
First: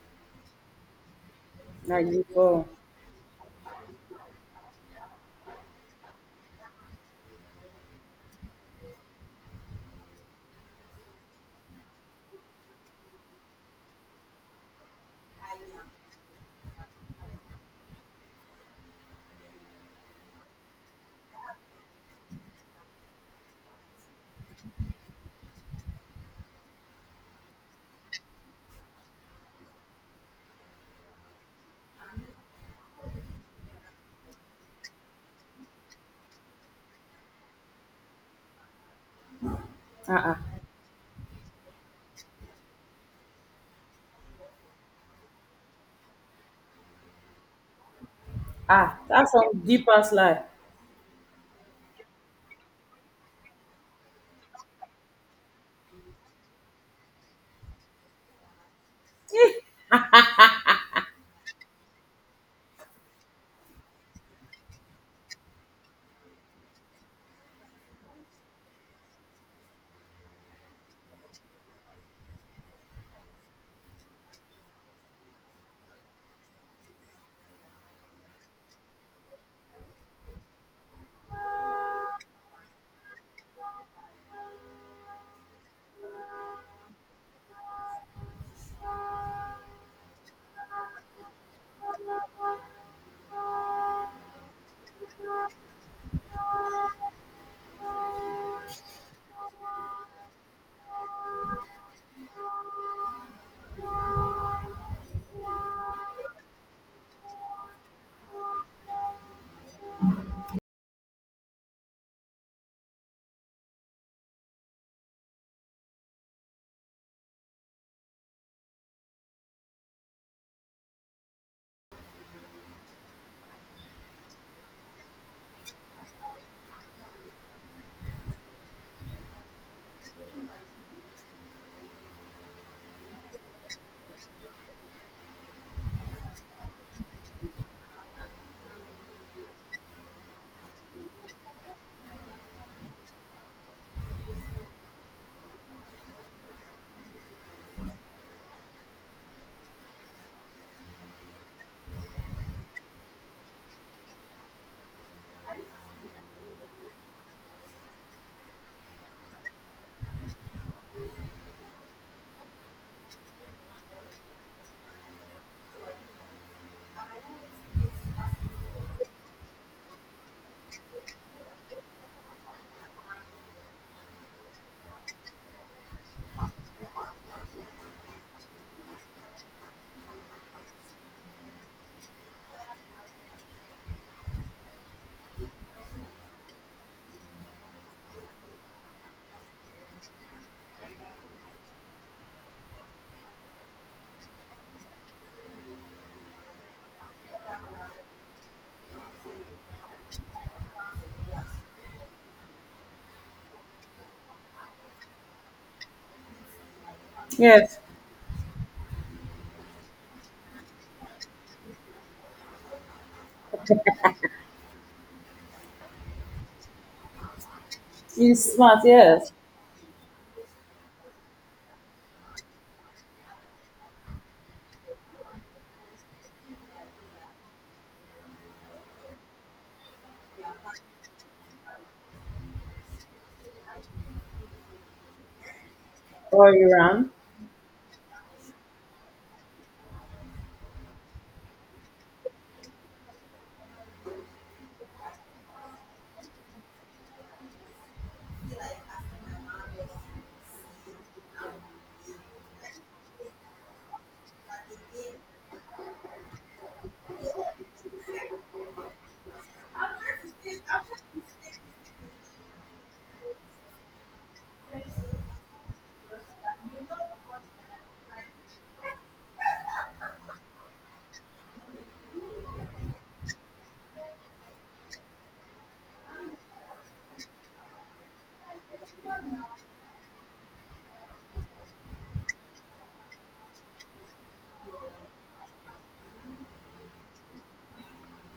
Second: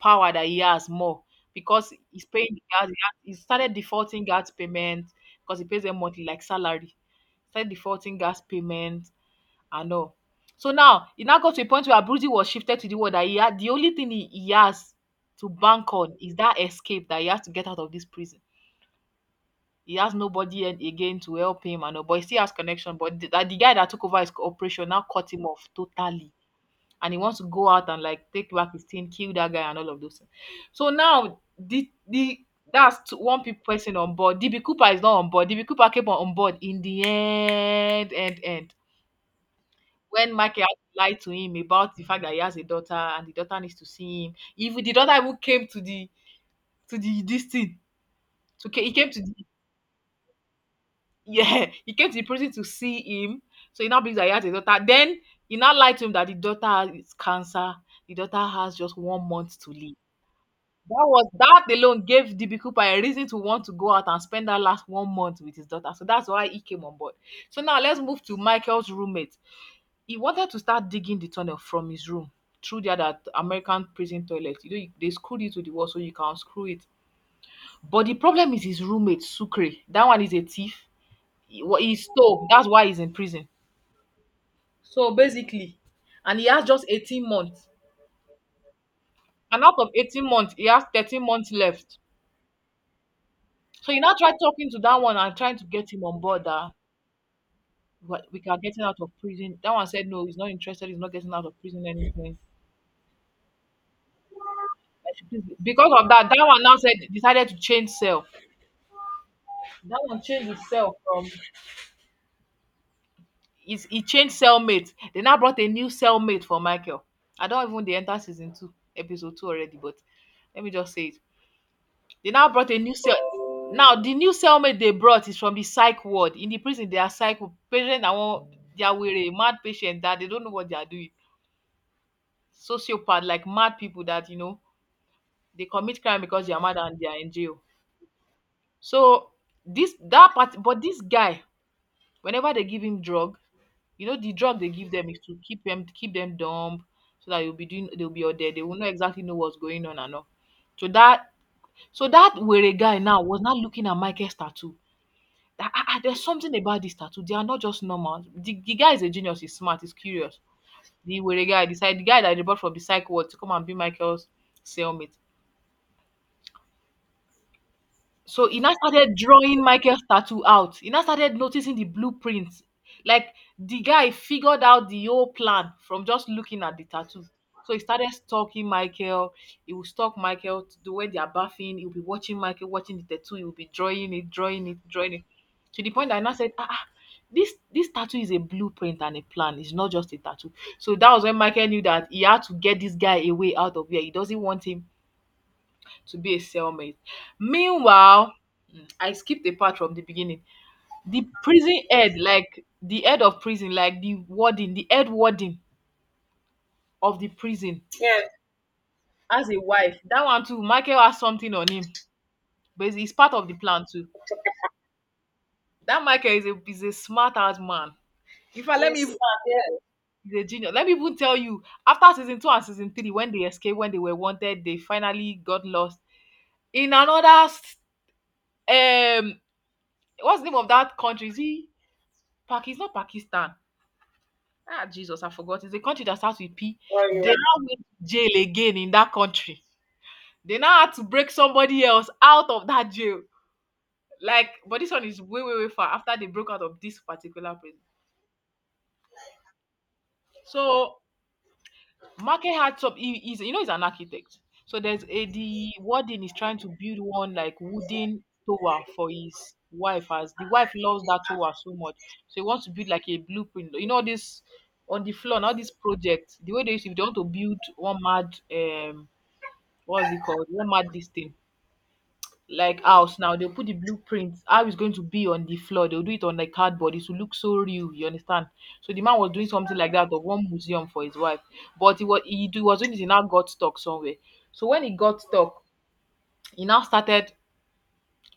S1: power that he has more because
S2: Like
S1: he's paying the
S2: before.
S1: guards. He, has, he started defaulting guards payment because he pays them monthly like salary. Started defaulting gas payment. I know. So now it now got to a point where Abruzzi was shifted to the world that he had, the only thing he, he has to bank on is that escape, that he has to get out of this prison. He has nobody and again to help him and all, but he still has connection. But the, that the guy that took over his operation now cut him off totally. And he wants to go out and like take back his team, kill that guy and all of those things. So now the the that's t- one pe- person on board. D B Cooper is not on board. D B Cooper came on on board in the end, end, end, when
S2: Uh-uh.
S1: Michael had to lie to him about the fact that he has a daughter and the daughter needs to see him. Even the daughter even came to the to the this thing. So ca- he
S2: Ah,
S1: came to
S2: that's
S1: the
S2: some deep ass lie.
S1: yeah, he came to the prison to see him. So he now believes that he has a daughter. Then he now lied to him that the daughter has cancer. The daughter has just one
S2: Eh,
S1: month to live. That was that alone gave D B Cooper a reason to want to go out and spend that last one month with his daughter. So that's why he came on board. So now let's move to Michael's roommate. He wanted to start digging the tunnel from his room through the other American prison toilet. You know, you- they screwed it to the wall so you can unscrew it. But the problem is his roommate, Sucre. That one is a thief. He, wa- he stole. That's why he's in prison. So basically, and he has just eighteen months. And out of eighteen months, he has thirteen months left. So you now try talking to that one and trying to get him on board that what- we are getting out of prison. That one said no, he's not interested, he's not getting out of prison anything. Because of that, that one now said decided to change cell. That one changed his cell from he's, he changed cellmate. They now brought a new cellmate for Michael. I don't even they enter season two, episode two already, but let me just say it. They now brought a new cell. Now the new cellmate they brought is from the psych ward. In the prison, they are psych patient that want they are with a mad patient that they don't know what they are doing. Sociopath, like mad people that you know they commit crime because they are mad and they are in jail. So this that part, but this guy, whenever they give him drug, you know the drug they give them is to keep them keep them dumb so that you'll be doing they'll be all there they will not exactly know what's going on and all so that so that were guy now was not looking at Michael's tattoo that ah, ah, there's something about this tattoo they are not just normal the, the guy is a genius, he's smart, he's curious, the were guy the, side- the guy that they brought from the psych ward to come and be Michael's cellmate. So he now started drawing Michael's tattoo out. He now started noticing the blueprints. Like, the guy figured out the whole plan from just looking at the tattoo. So he started stalking Michael. He would stalk Michael to the way they are bathing. He would be watching Michael, watching the tattoo. He would be drawing it, drawing it, drawing it. To the point that I now said, ah, ah, this this tattoo is a blueprint and a plan. It's not just a tattoo. So that was when Michael knew that he had to get this guy away out of here. He doesn't want him to be a cellmate. Meanwhile, mm, I skipped the part from the beginning. The prison head, like the head of prison, like the warden, the head warden of the
S2: yes.
S1: prison. Yes. Has a wife. That one too, Michael has something on him, but it's part of the plan too. That Michael is a is a smart ass man.
S2: He's
S1: If I
S2: smart,
S1: let me even-
S2: yes.
S1: Yes. He's a genius. Let me even tell you, after season two and season three, when they escaped, when they were wanted, they finally got lost in another s- um what's the name of that country? Is he Pak? It's not Pakistan. Ah, Jesus, I forgot. It's a country that starts
S2: Or
S1: with P. Oh,
S2: Iran.
S1: they anyway, now went to jail again in that country. They now had to break somebody else out of that jail. Like, but this one is way, way, way far after they broke out of this particular prison. So, Market had some, he, he's, you know, he's an architect. So, there's a, the warden is trying to build one like wooden tower for his wife as the wife loves that tower so much. So, he wants to build like a blueprint. You know, this on the floor, now this project, the way they used to, if they want to build one mad um what's it called? What mad this thing? Like house now, they'll put the blueprint, how it's going to be on the floor. They'll do it on like cardboard. It will look so real. You understand? So the man was doing something like that of one museum for his wife, but he was he, do- was doing it. He now got stuck somewhere. So when he got stuck, he now started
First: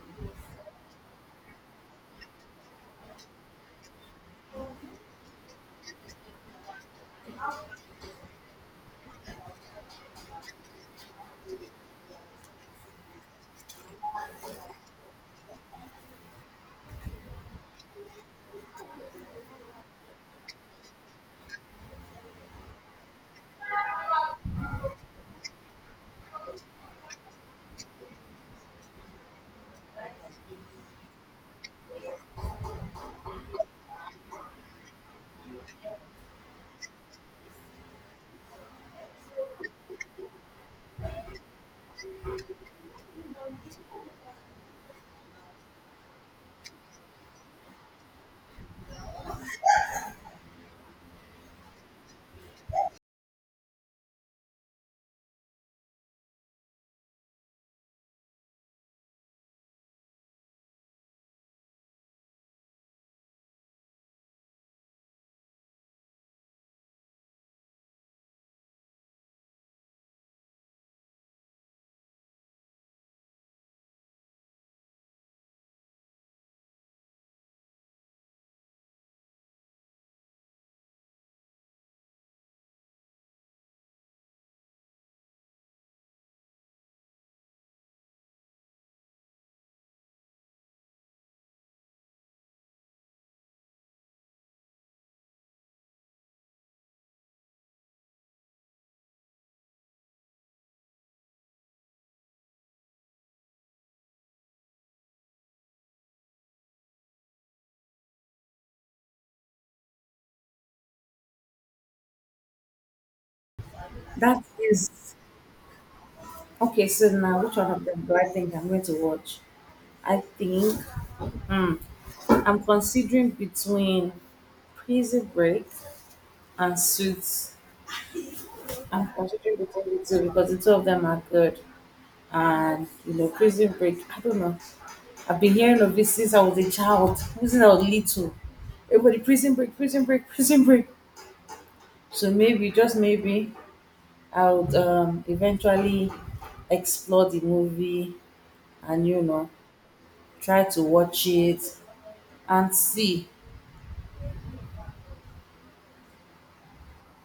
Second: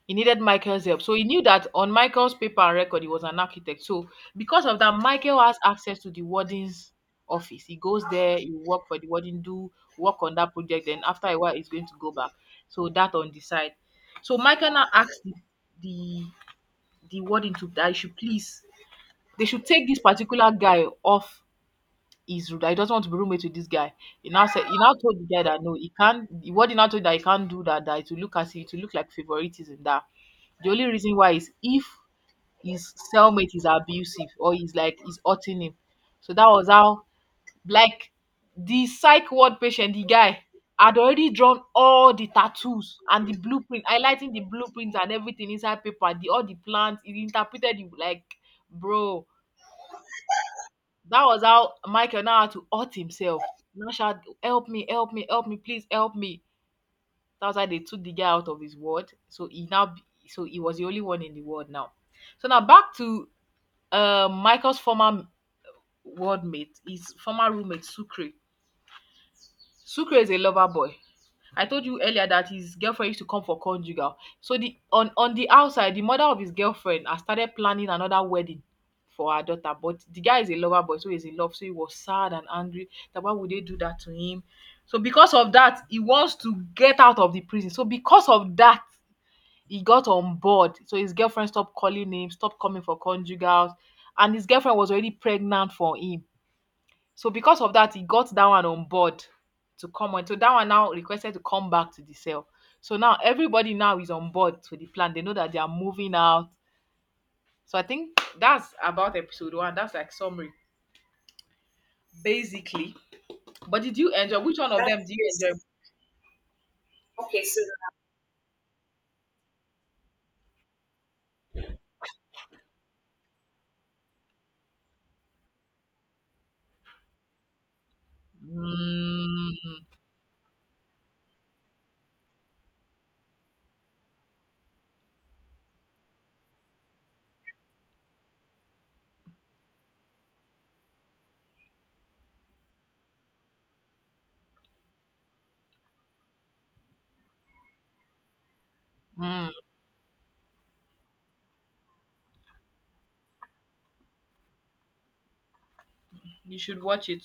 S1: he needed Michael's help. So he knew that on Michael's paper and record, he was an architect. So because of that, Michael has access to the warden's office. He goes there, he work for the warden, do work on that project. Then after a while, he's going to go back. So that on the side. So Michael now asked the the, the warden to that he should please they should take this particular guy off, he's rude. I don't want to be roommate with this guy. He now said he now told the guy that no, he can't. What he now told that he can't do that. That it will look as if it will look like favoritism. That the only reason why is if his cellmate is abusive or he's like he's hurting him. So that was how, like, the psych ward patient, the guy had already drawn all the tattoos and the blueprint, highlighting the blueprints and everything inside paper, the all the plans. He interpreted it like, bro, that was how Michael now had to hurt himself. Now shout, help me, help me, help me, please help me. That was how they took the guy out of his world. So he now, be- so he was the only one in the world now. So now back to uh, Michael's former ward mate, his former roommate Sucre. Sukre is a lover boy. I told you earlier that his girlfriend used to come for conjugal. So the on on the outside, the mother of his girlfriend has started planning another wedding for her daughter. But the guy is a lover boy, so he's in love. So he was sad and angry that why would they do that to him? So because of that, he wants to get out of the prison. So because of that, he got on board. So his girlfriend stopped calling him, stopped coming for conjugals, and his girlfriend was already pregnant for him, so because of that, he got that one on board to come on. So that one now requested to come back to the cell. So now everybody now is on board to the plan. They know that they are moving out. So I think that's about episode one. That's like summary, basically. But did you enjoy?
S2: That
S1: Which one of
S2: is
S1: them do you enjoy? That's
S2: okay. So now,
S1: okay.
S2: which
S1: So
S2: one of them do I think I'm going to watch? I think hmm, I'm considering between Prison Break and Suits. I'm considering between
S1: Mm,
S2: the two because the two of them are good. And you know, prison break, I don't know, I've been hearing of this since I was a child, since I was little, everybody prison break, prison break, prison break, so maybe just maybe I would, um, eventually explore the movie and you know,
S1: mm,
S2: try to watch it and see.
S1: you should watch it.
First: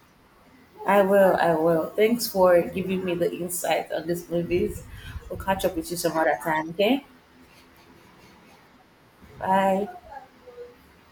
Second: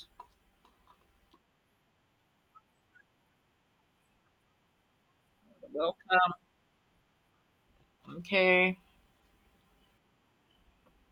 S2: I will, I will. Thanks for giving me the insight on these movies. We'll catch up with you some
S1: Welcome.
S2: other time, okay?
S1: Okay.
S2: Bye.